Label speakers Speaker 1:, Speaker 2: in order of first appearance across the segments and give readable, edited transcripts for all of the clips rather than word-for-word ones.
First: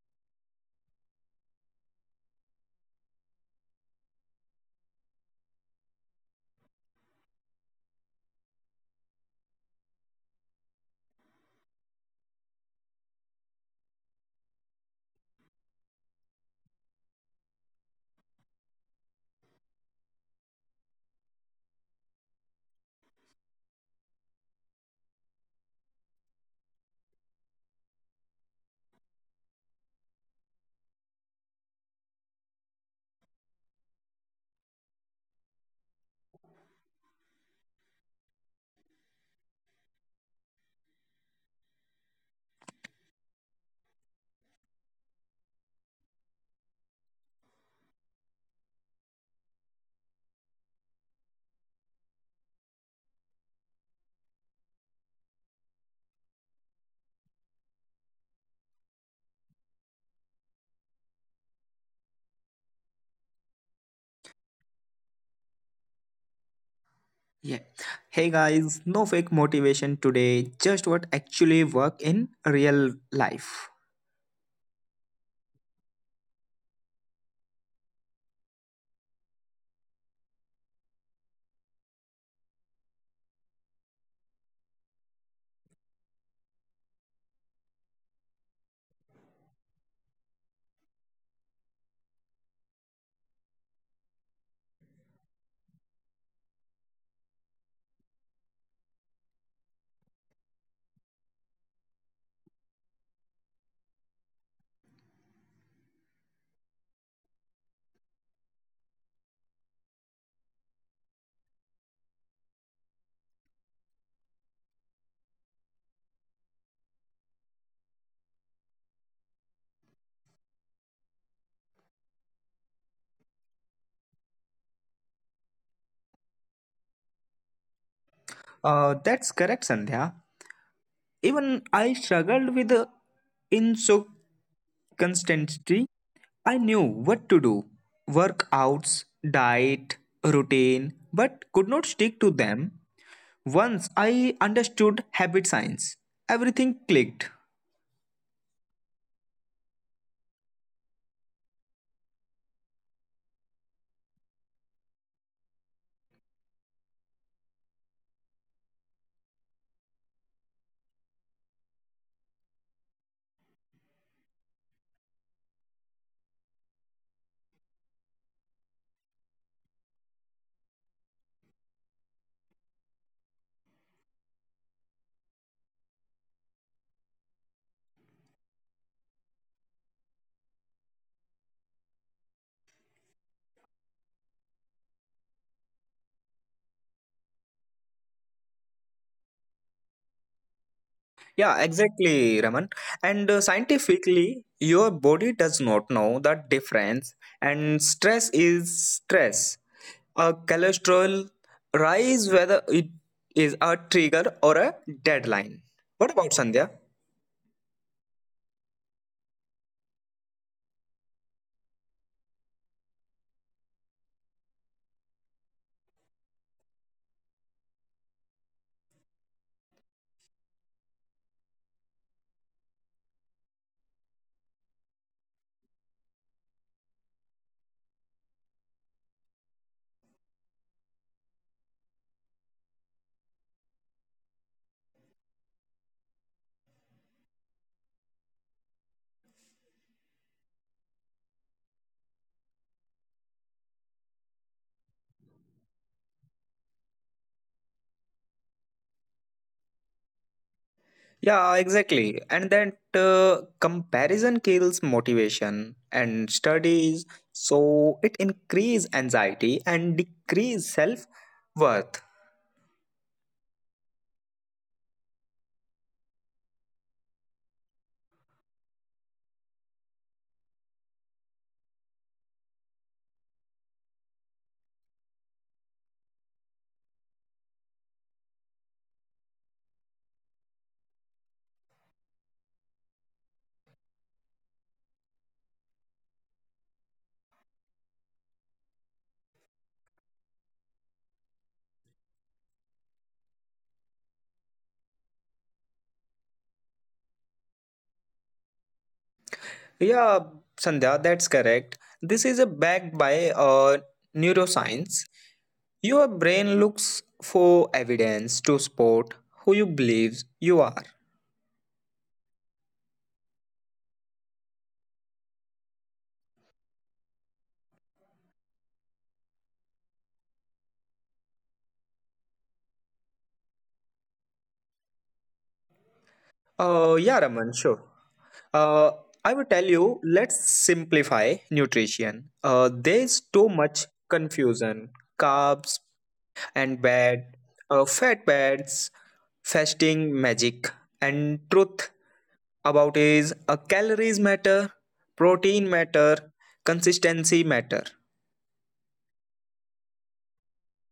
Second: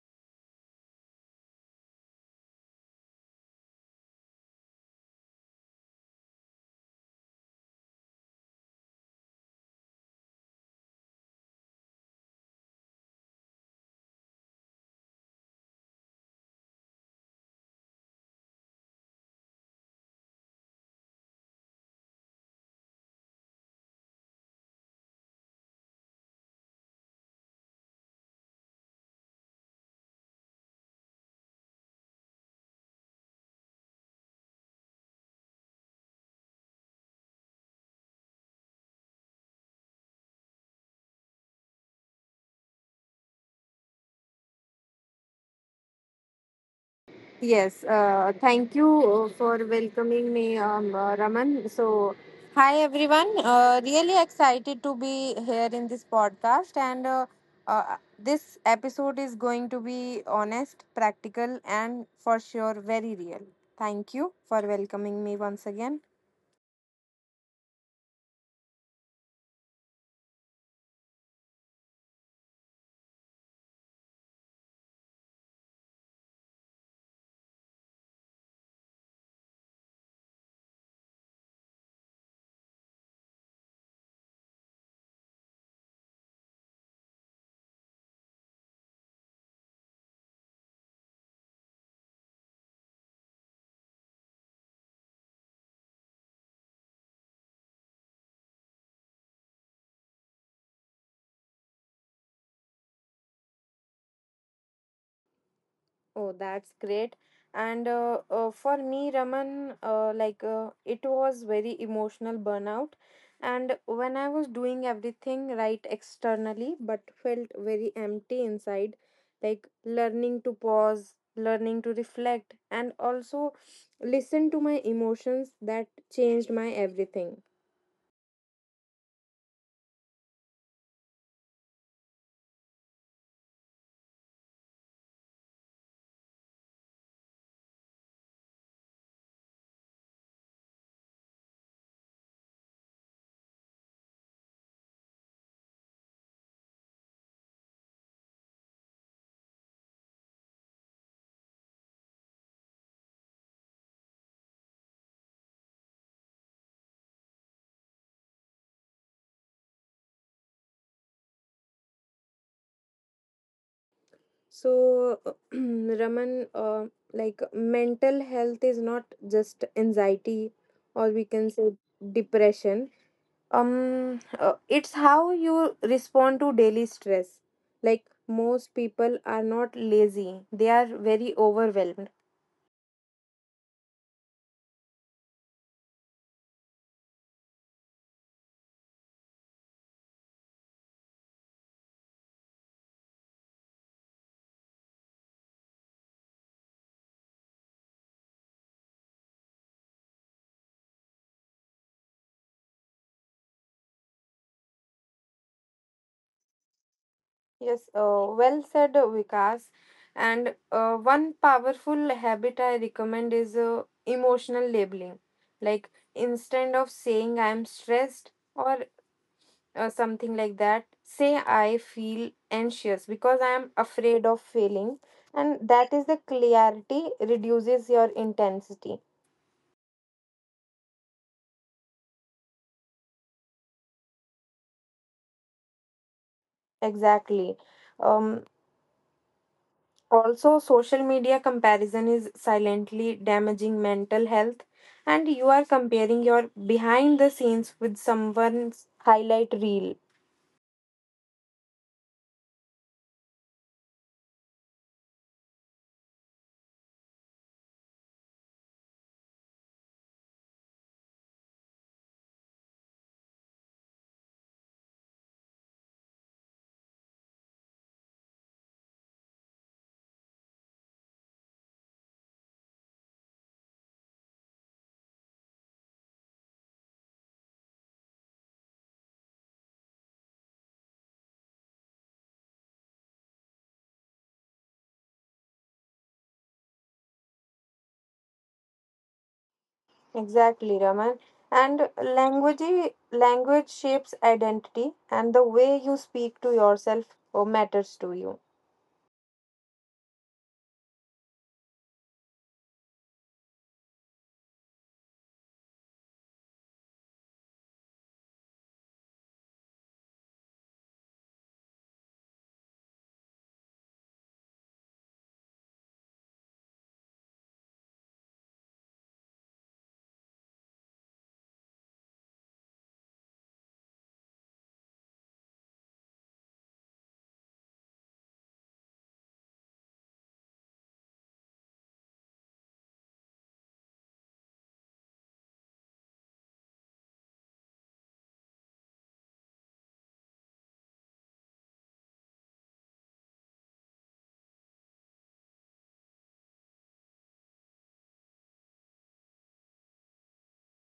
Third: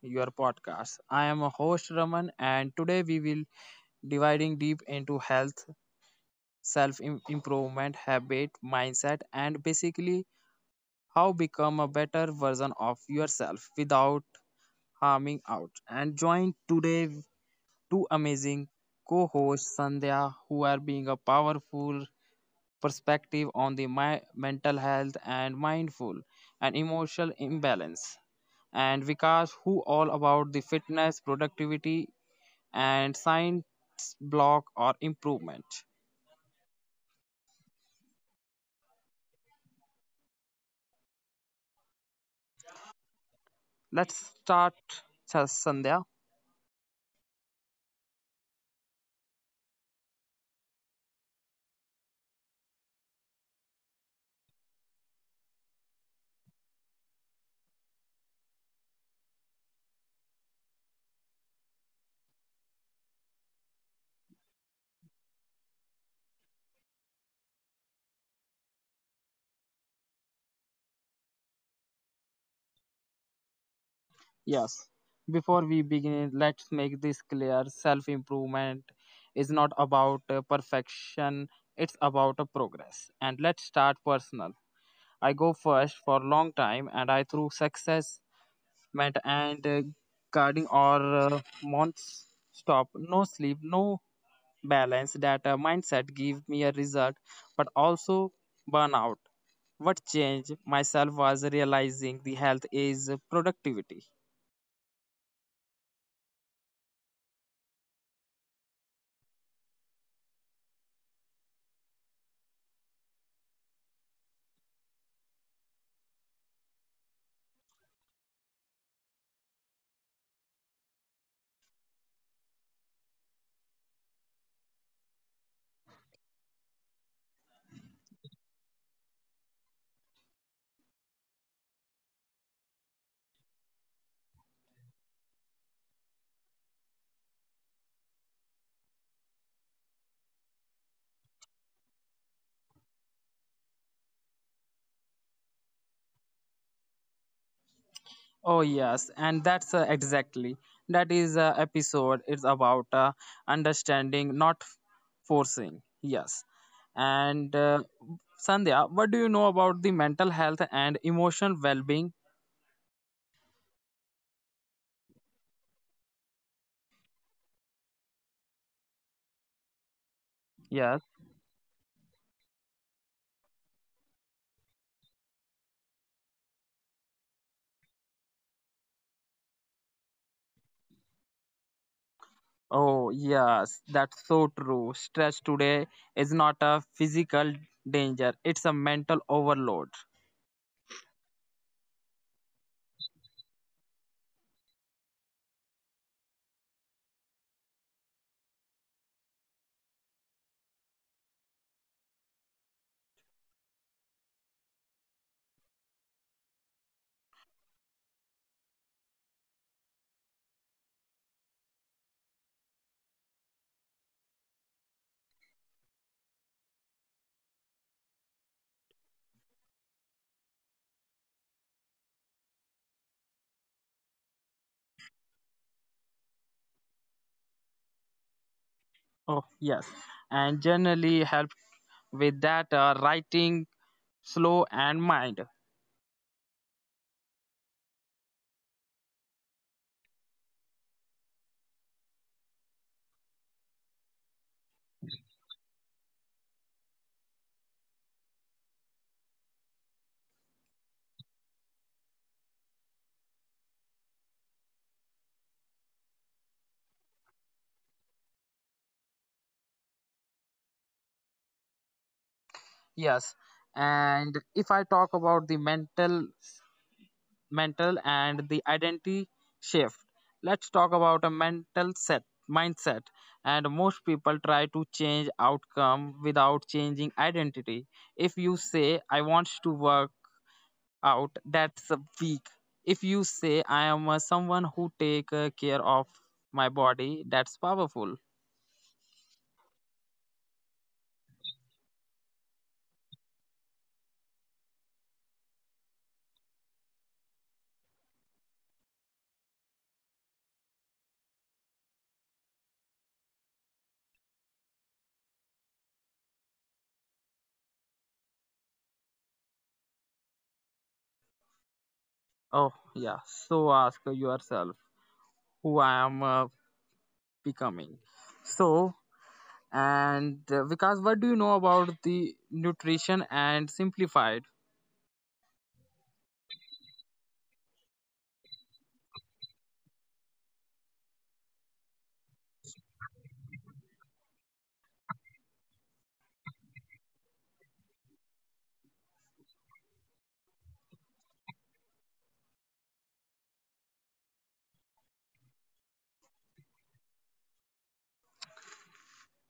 Speaker 1: Your podcast. I am a host Raman, and today we will dividing deep into health, self improvement, habit, mindset, and basically how become a better version of yourself without harming out. And join today two amazing co-hosts Sandhya, who are being a powerful perspective on the my mental health and mindful and emotional imbalance and Vikas, who all about the fitness, productivity, and science block or improvement. Let's start, Sandhya.
Speaker 2: Yes, thank you for welcoming me, Raman. So, hi everyone. Really excited to be here in this podcast, and this episode is going to be honest, practical, and for sure very real. Thank you for welcoming me once again.
Speaker 3: Yeah. Hey guys, no fake motivation today, just what actually work in real life.
Speaker 1: Yes. Before we begin, let's make this clear. Self improvement is not about perfection, it's about a progress. And let's start personal. I go first for long time, and I through success, meant and guarding or months stop, no sleep, no balance. That mindset give me a result but also burnout. What changed myself was realizing the health is productivity.
Speaker 2: Oh, that's great. And For me, Raman, it was very emotional burnout. And when I was doing everything right externally, but felt very empty inside, like learning to pause, learning to reflect, and also listen to my emotions that changed my everything.
Speaker 3: That's correct, Sandhya. Even I struggled with the inconsistency. I knew what to do workouts, diet, routine, but could not stick to them. Once I understood habit science, everything clicked.
Speaker 1: Oh yes, and that's exactly that is episode is about understanding not forcing. Yes. And Sandhya, what do you know about the mental health and emotional well-being?
Speaker 2: So, Raman, like mental health is not just anxiety, or we
Speaker 1: Yes.
Speaker 2: can say depression. It's how you respond to daily stress. Like most people are not lazy, they are very overwhelmed.
Speaker 1: Oh, yes, that's so true. Stress today is not a physical danger, it's a mental overload.
Speaker 3: Yeah, exactly, Raman. And scientifically, your body does not know the difference, and stress is stress. A cholesterol rise, whether it is a trigger or a deadline. What about Sandhya?
Speaker 2: Yes, well said, Vikas. And one powerful habit I recommend is emotional labeling. Like instead of saying I am stressed or something like that, say I feel anxious because I am afraid of failing. And that is the clarity reduces your intensity.
Speaker 1: Oh, yes. And generally help with that writing slow and mind.
Speaker 2: Exactly. Um, also, social media comparison is silently damaging mental health, and you are comparing your behind the scenes with someone's highlight reel.
Speaker 3: Yeah, exactly. And that comparison kills motivation and studies, so it increase anxiety and decrease self worth.
Speaker 1: Yes. And if I talk about the mental and the identity shift, let's talk about a mental set mindset and most people try to change outcome without changing identity. If you say I want to work out, that's a weak. If you say I am someone who take care of my body, that's powerful.
Speaker 2: Exactly, Raman. And language shapes identity, and the way you speak to yourself oh, matters to you.
Speaker 3: Yeah, Sandhya, that's correct. This is a backed by neuroscience. Your brain looks for evidence to support who you believe you are.
Speaker 1: Oh, yeah, so ask yourself who I am becoming. So and because, what do you know about the nutrition and simplified?
Speaker 3: Yeah, Raman, sure. Uh, I will tell you, let's simplify nutrition. There's too much confusion. Carbs and bad, fat bad, fasting magic and truth about is a calories matter, protein matter, consistency matter.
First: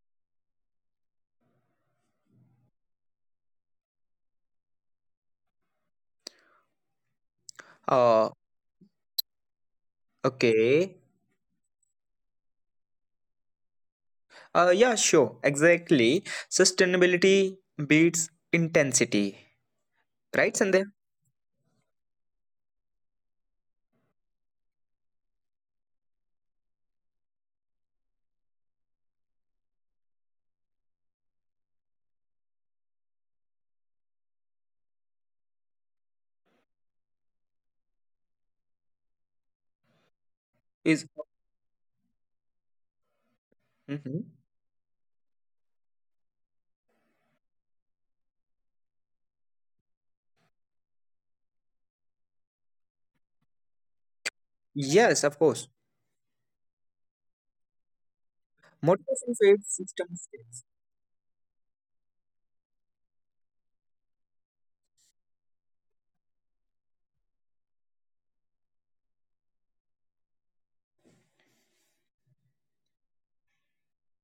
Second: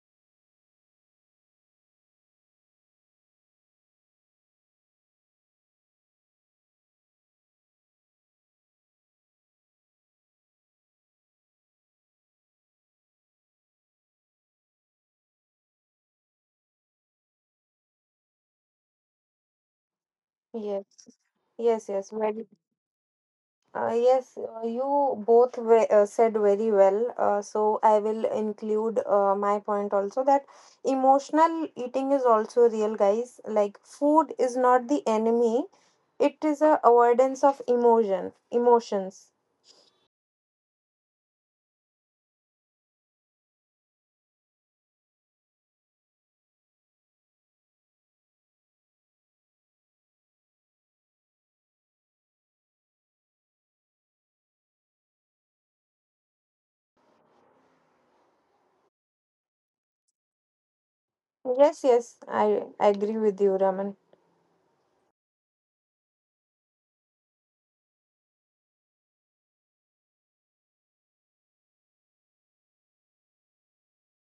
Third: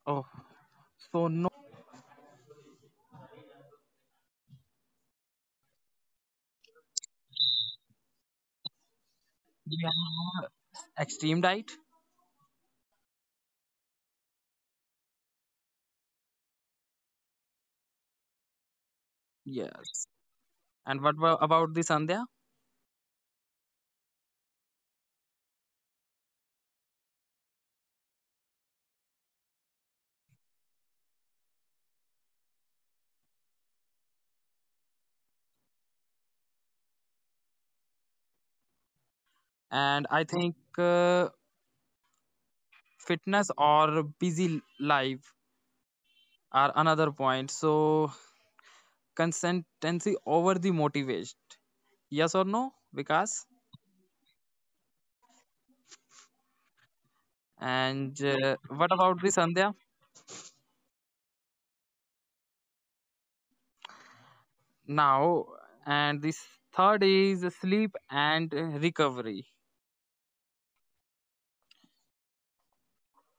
Speaker 1: Oh, so no,
Speaker 3: uh
Speaker 1: yeah.
Speaker 3: okay.
Speaker 1: Extreme diet.
Speaker 3: Yeah, sure, exactly. Sustainability beats intensity, right,
Speaker 2: Yes.
Speaker 3: Sandhya?
Speaker 1: Yes.
Speaker 2: Yes,
Speaker 1: And what
Speaker 2: yes. Very
Speaker 1: about the Sandhya?
Speaker 2: Yes, you both said very well. So I will include my point also that emotional eating is also real, guys. Like food is not the enemy; it is a avoidance of emotions.
Speaker 1: And
Speaker 3: Is.
Speaker 1: I think
Speaker 3: Mhm.
Speaker 1: fitness or busy life are another point, so consistency over the motivation. Yes or no, Vikas?
Speaker 3: Yes, of course.
Speaker 1: And
Speaker 3: Motivation fades,
Speaker 1: what about the
Speaker 3: system
Speaker 1: Sandhya
Speaker 3: stays.
Speaker 2: Yes, yes, I agree with you, Raman.
Speaker 1: now? And this third is sleep and recovery.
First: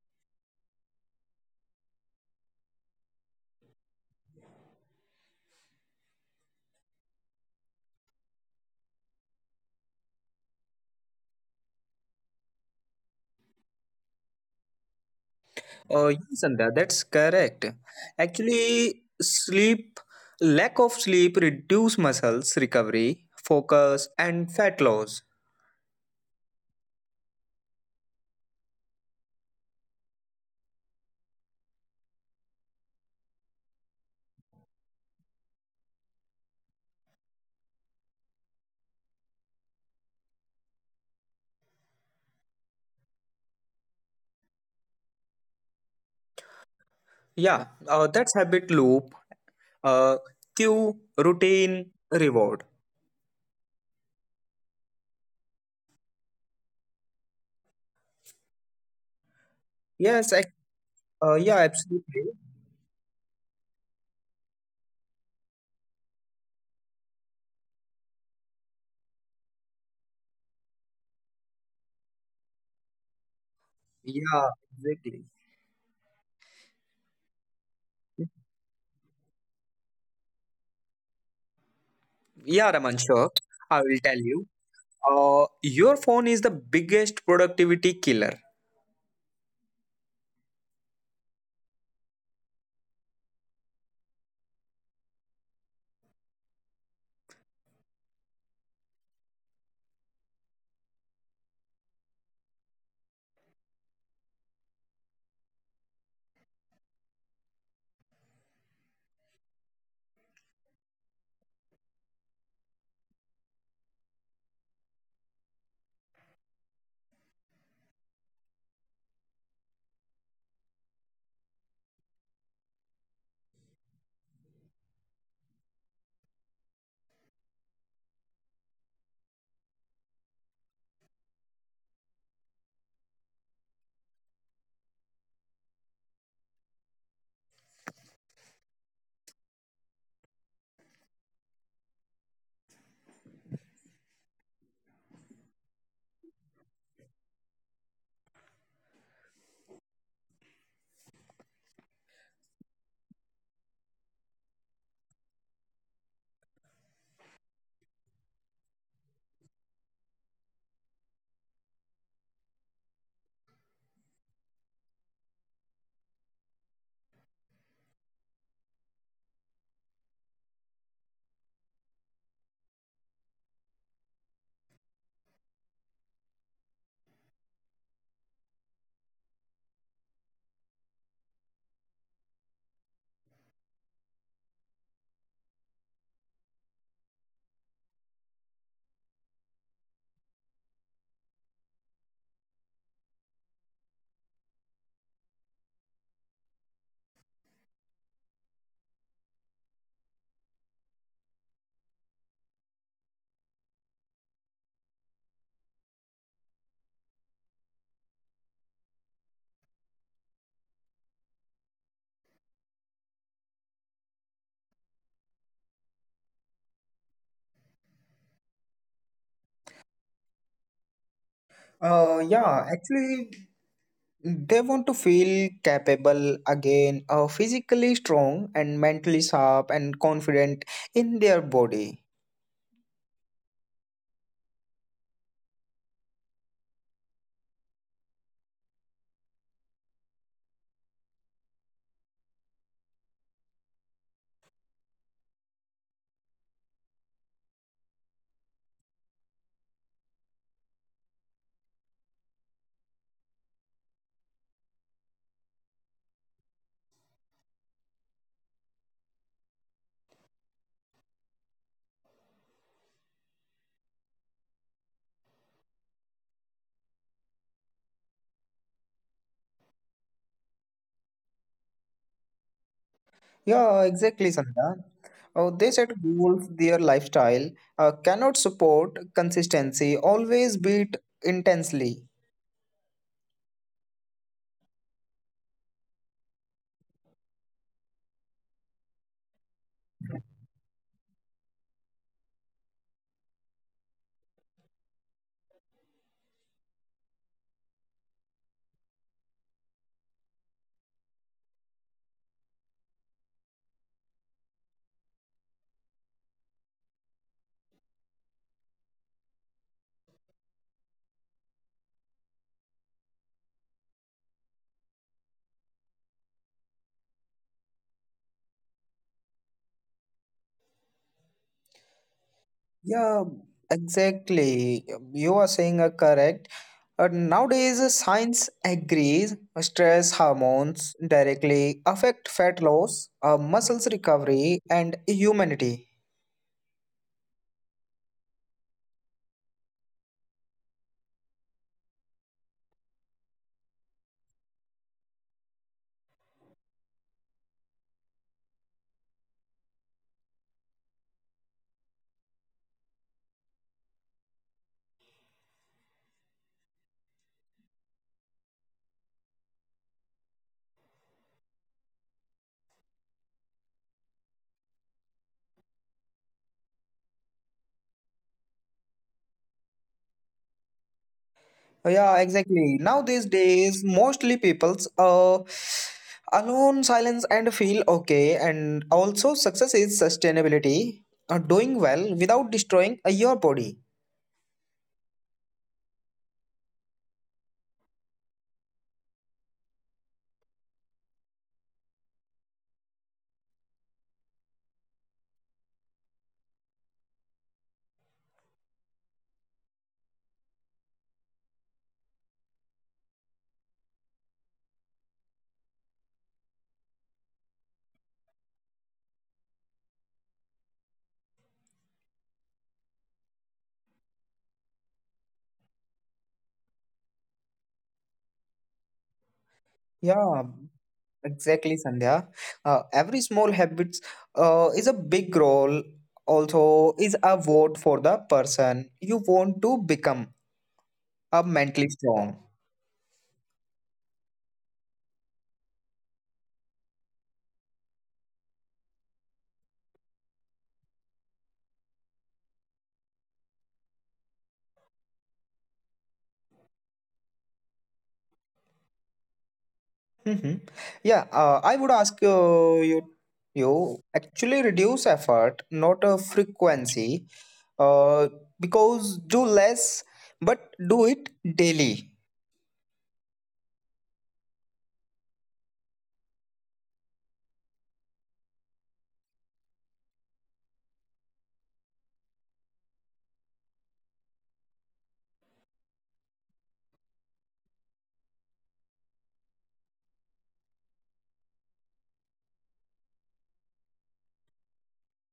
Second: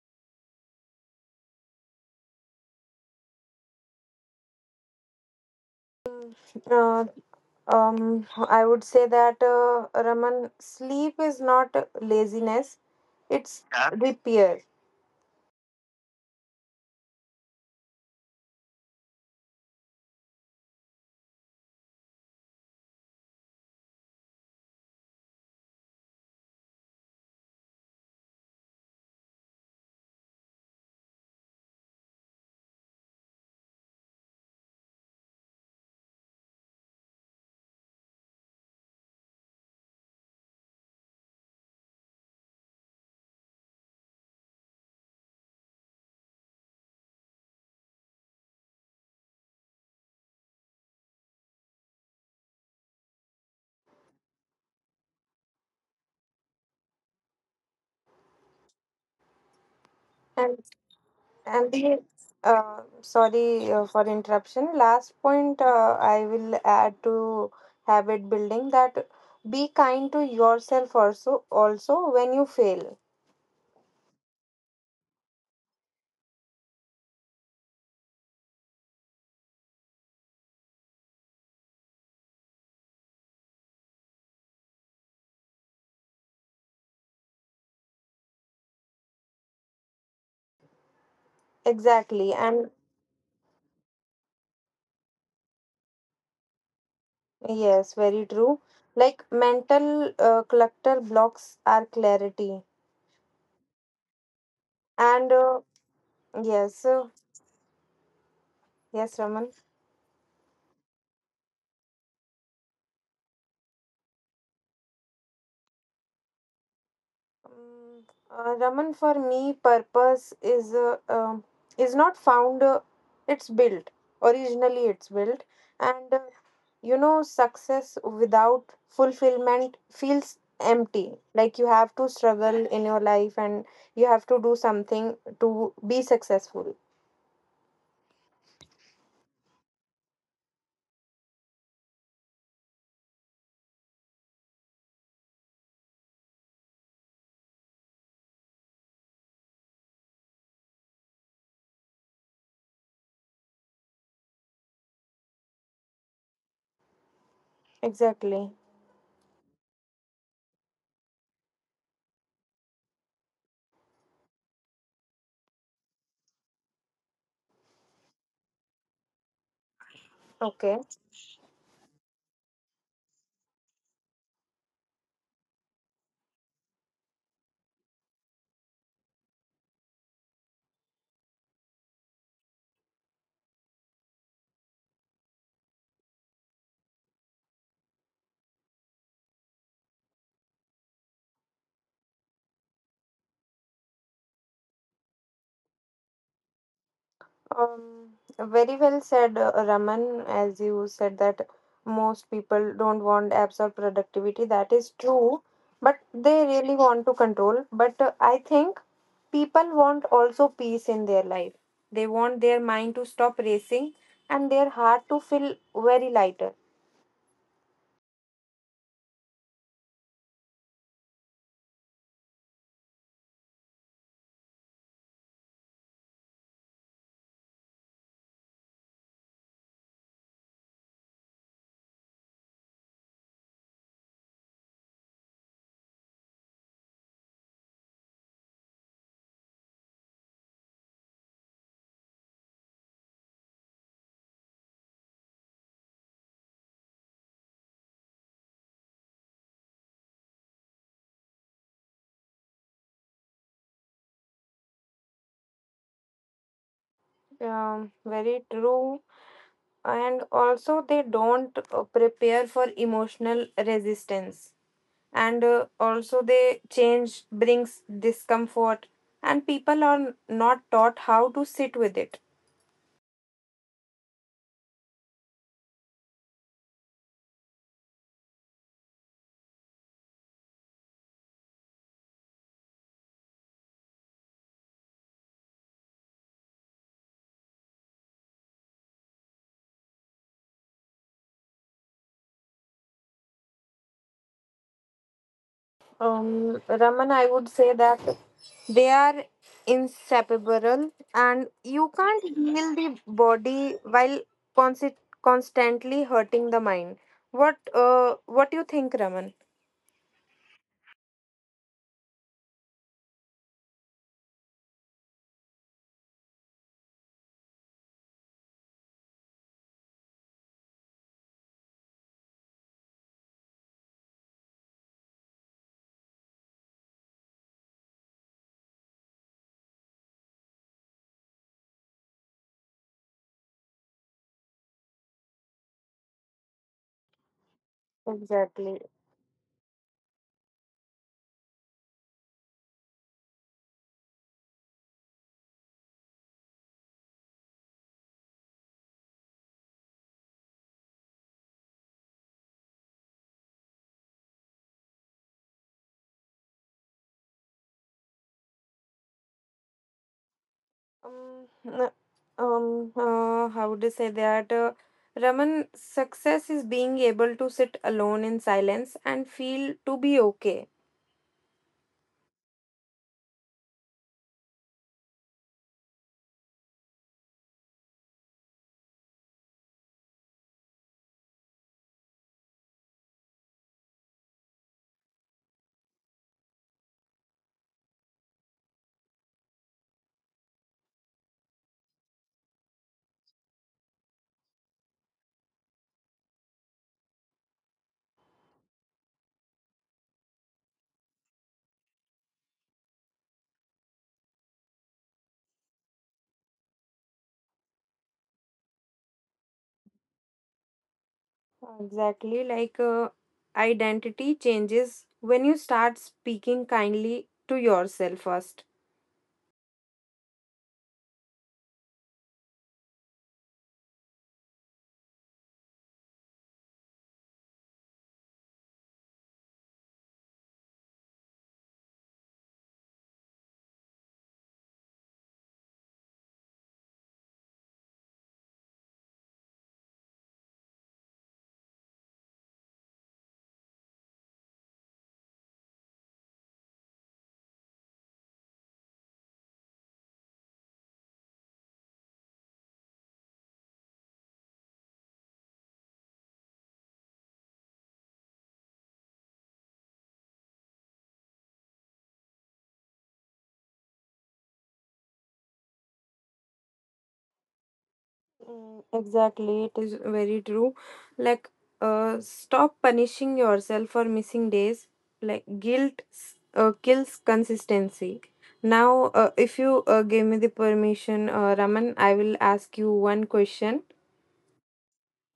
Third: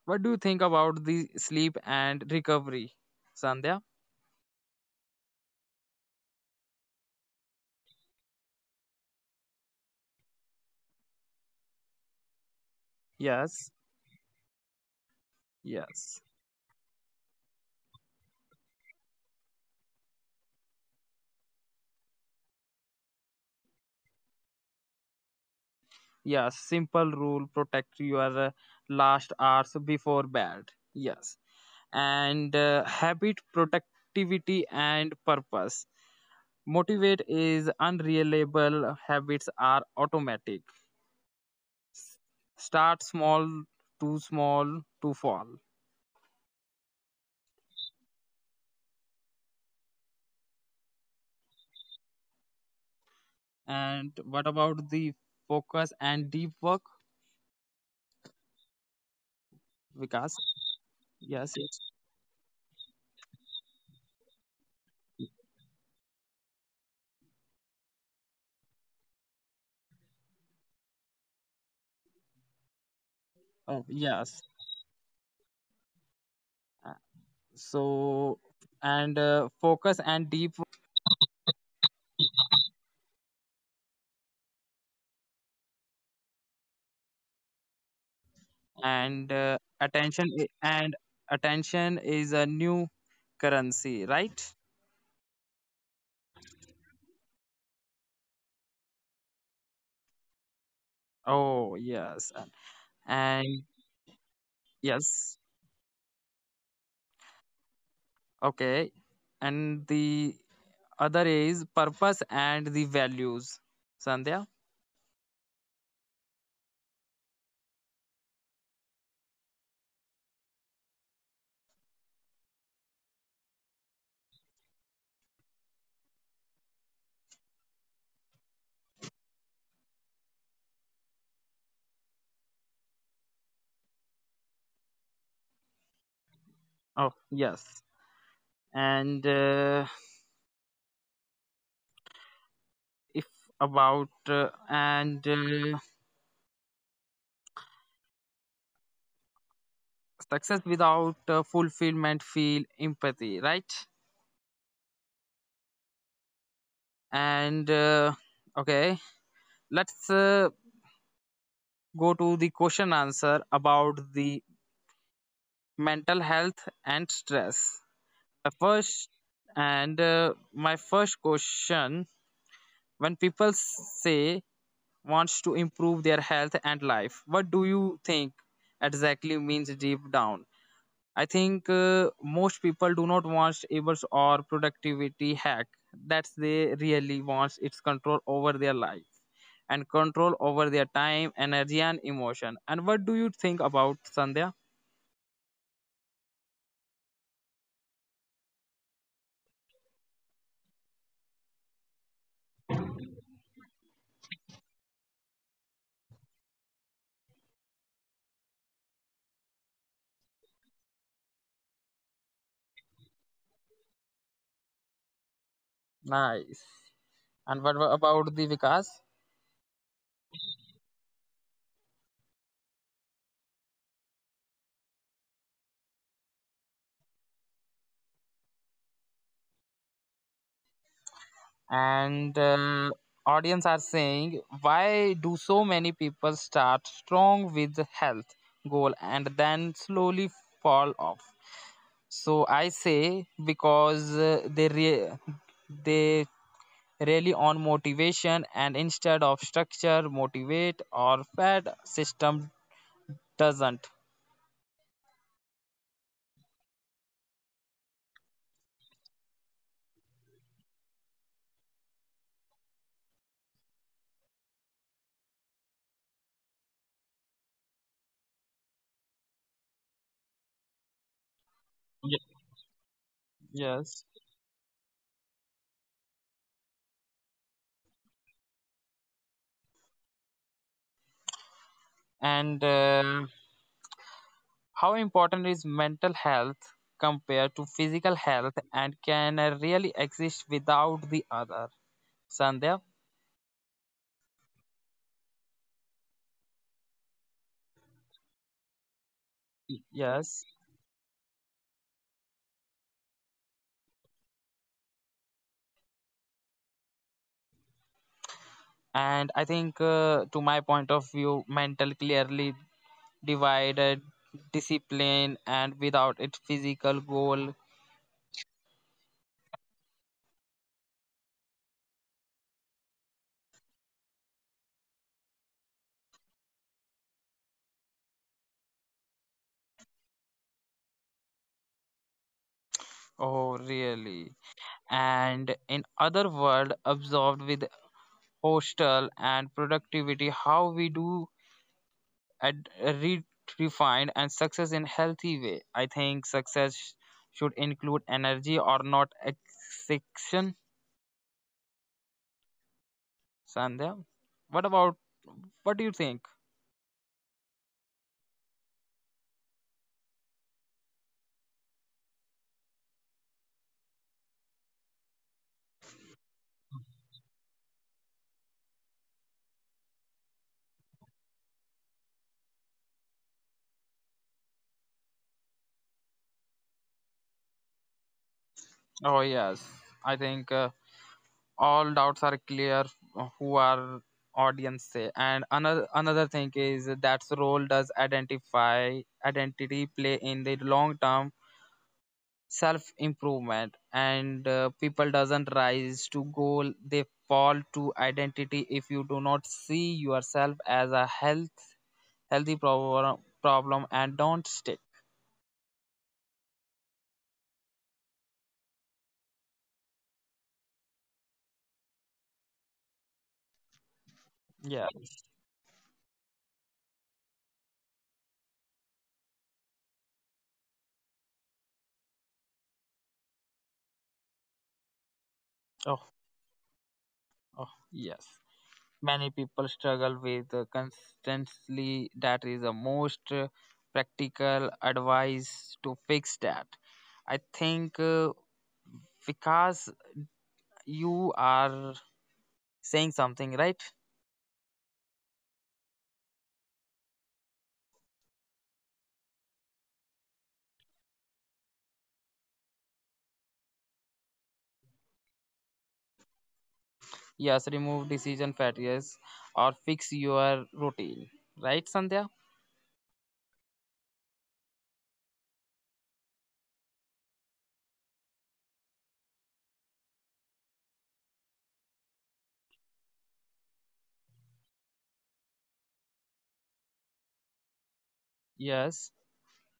Speaker 1: What do you think about the sleep and recovery, Sandhya?
Speaker 2: Uh, I would say that Raman, sleep is not laziness; it's
Speaker 1: Yes,
Speaker 2: Yeah. repair.
Speaker 3: Uh,
Speaker 1: yes,
Speaker 3: yes, Sandhya, that's correct. Actually, sleep, lack of sleep reduce muscles recovery, focus, and fat loss.
Speaker 1: yes. Simple rule: protect your last hours before bed. Yes, and habit, productivity, and purpose. Motivate is unreliable habits are automatic. S- Start small, too small, to fall.
Speaker 3: Yeah, that's habit loop. Uh, Cue, routine, reward.
Speaker 1: And what about the focus and deep work,
Speaker 3: Yes,
Speaker 1: Vikas?
Speaker 3: ac-
Speaker 1: Yes,
Speaker 3: yeah,
Speaker 2: And
Speaker 1: yes.
Speaker 2: the
Speaker 3: absolutely.
Speaker 2: sorry for interruption. Last point I will add to habit building that be kind to yourself also when you fail.
Speaker 1: Oh, yes.
Speaker 3: Yeah, exactly.
Speaker 1: Uh, So, and focus and deep work
Speaker 3: Yeah, Raman, sure. I will tell you. Your phone is the biggest productivity killer.
Speaker 1: and attention i- and
Speaker 2: Exactly. And
Speaker 1: attention is a new currency, right?
Speaker 2: yes, very true. Like mental clutter blocks our clarity.
Speaker 1: Oh, yes.
Speaker 2: And
Speaker 1: And
Speaker 2: uh, yes, uh,
Speaker 1: yes,
Speaker 2: yes, Raman.
Speaker 1: okay. And the other is purpose and the values, Sandhya.
Speaker 2: Mm, Raman, for me, purpose is not found. It's built. Originally, it's built, and you know, success without fulfillment feels empty. Like you have to struggle in your life, and you have to do something to be successful.
Speaker 1: Oh yes, and if about and success without fulfillment feel empathy, right?
Speaker 2: Exactly.
Speaker 1: And okay, let's go to the question answer about the mental health and stress. The
Speaker 2: Okay.
Speaker 1: first and my first question: when people say wants to improve their health and life, what do you think exactly means deep down? I think most people do not want able or productivity hack. That's they really wants its control over their life and control over their time, energy, and emotion. And what do you think about Sandhya?
Speaker 2: Um, very well said, Raman, as you said that most people don't want apps or productivity. That is true, but they really want to control. But I think people want also peace in their life. They want their mind to stop racing and their heart to feel very lighter.
Speaker 1: Nice. And what about the Vikas?
Speaker 3: Yeah, Actually, they want to feel capable again, physically strong and mentally sharp and confident in their body.
Speaker 1: And audience are saying why do so many people start strong with health goal and then slowly fall off. So I say because they rely on motivation, and instead of structure motivate or fed system doesn't.
Speaker 2: Very true. And also, they don't prepare for emotional resistance and also they change brings discomfort and people are not taught how to sit with it.
Speaker 3: Yeah,
Speaker 1: Ye-
Speaker 3: exactly, Sandra. Oh, they
Speaker 1: yes
Speaker 3: set goals their lifestyle cannot support consistency, always beat intensely.
Speaker 1: and how important is mental health compared to physical health, and can I really exist without the other? Sandhya?
Speaker 2: Raman, I would say that they are inseparable, and you can't
Speaker 1: Yes.
Speaker 2: heal the body while consi- constantly hurting the mind. What what do you think, Raman?
Speaker 1: And I think, to my point of view, mental clearly divided discipline and without it physical goal.
Speaker 3: Yeah, exactly. You are saying correct. Nowadays, science agrees stress hormones directly affect fat loss, muscles recovery, and humanity.
Speaker 1: Oh, really?
Speaker 2: Exactly.
Speaker 1: And in other world, absorbed with hostel and productivity, how we do ad- re- refined and success in healthy way. I think success should include energy or not exception. Sandhya, what about what do you think?
Speaker 2: Um, n- how would I say that? Raman, success is being able to sit alone in silence and feel to be okay.
Speaker 3: Yeah, exactly. Now these days, mostly people's alone silence and feel okay. And also, success is sustainability, doing well without destroying your body.
Speaker 1: Oh yes, I think all doubts are clear who our audience say. And another thing is that's role does identify identity play in the long term self improvement. And people doesn't rise to goal, they fall to identity. If you do not see yourself as a healthy problem and don't stick.
Speaker 2: Exactly, like identity changes when you start speaking kindly to yourself first.
Speaker 1: Yeah.
Speaker 3: Yeah, exactly, Sandhya. Every small habits is a big role. Also, is a vote for the person you want to become a
Speaker 1: Oh,
Speaker 3: mentally strong.
Speaker 1: oh yes, many people struggle with constantly. That is the most practical advice to fix that. I think because you are saying something right.
Speaker 3: hmm Yeah, I would ask you. You actually reduce effort, not a frequency, uh, because do less, but do it daily.
Speaker 1: Yes, remove decision fatigue or fix your routine. Right, Sandhya?
Speaker 2: Mm, exactly, it is very true. Like, stop punishing yourself for missing days. Like, guilt kills consistency. Now, if you give me the permission, Raman, I will ask you one question.
Speaker 1: Yes.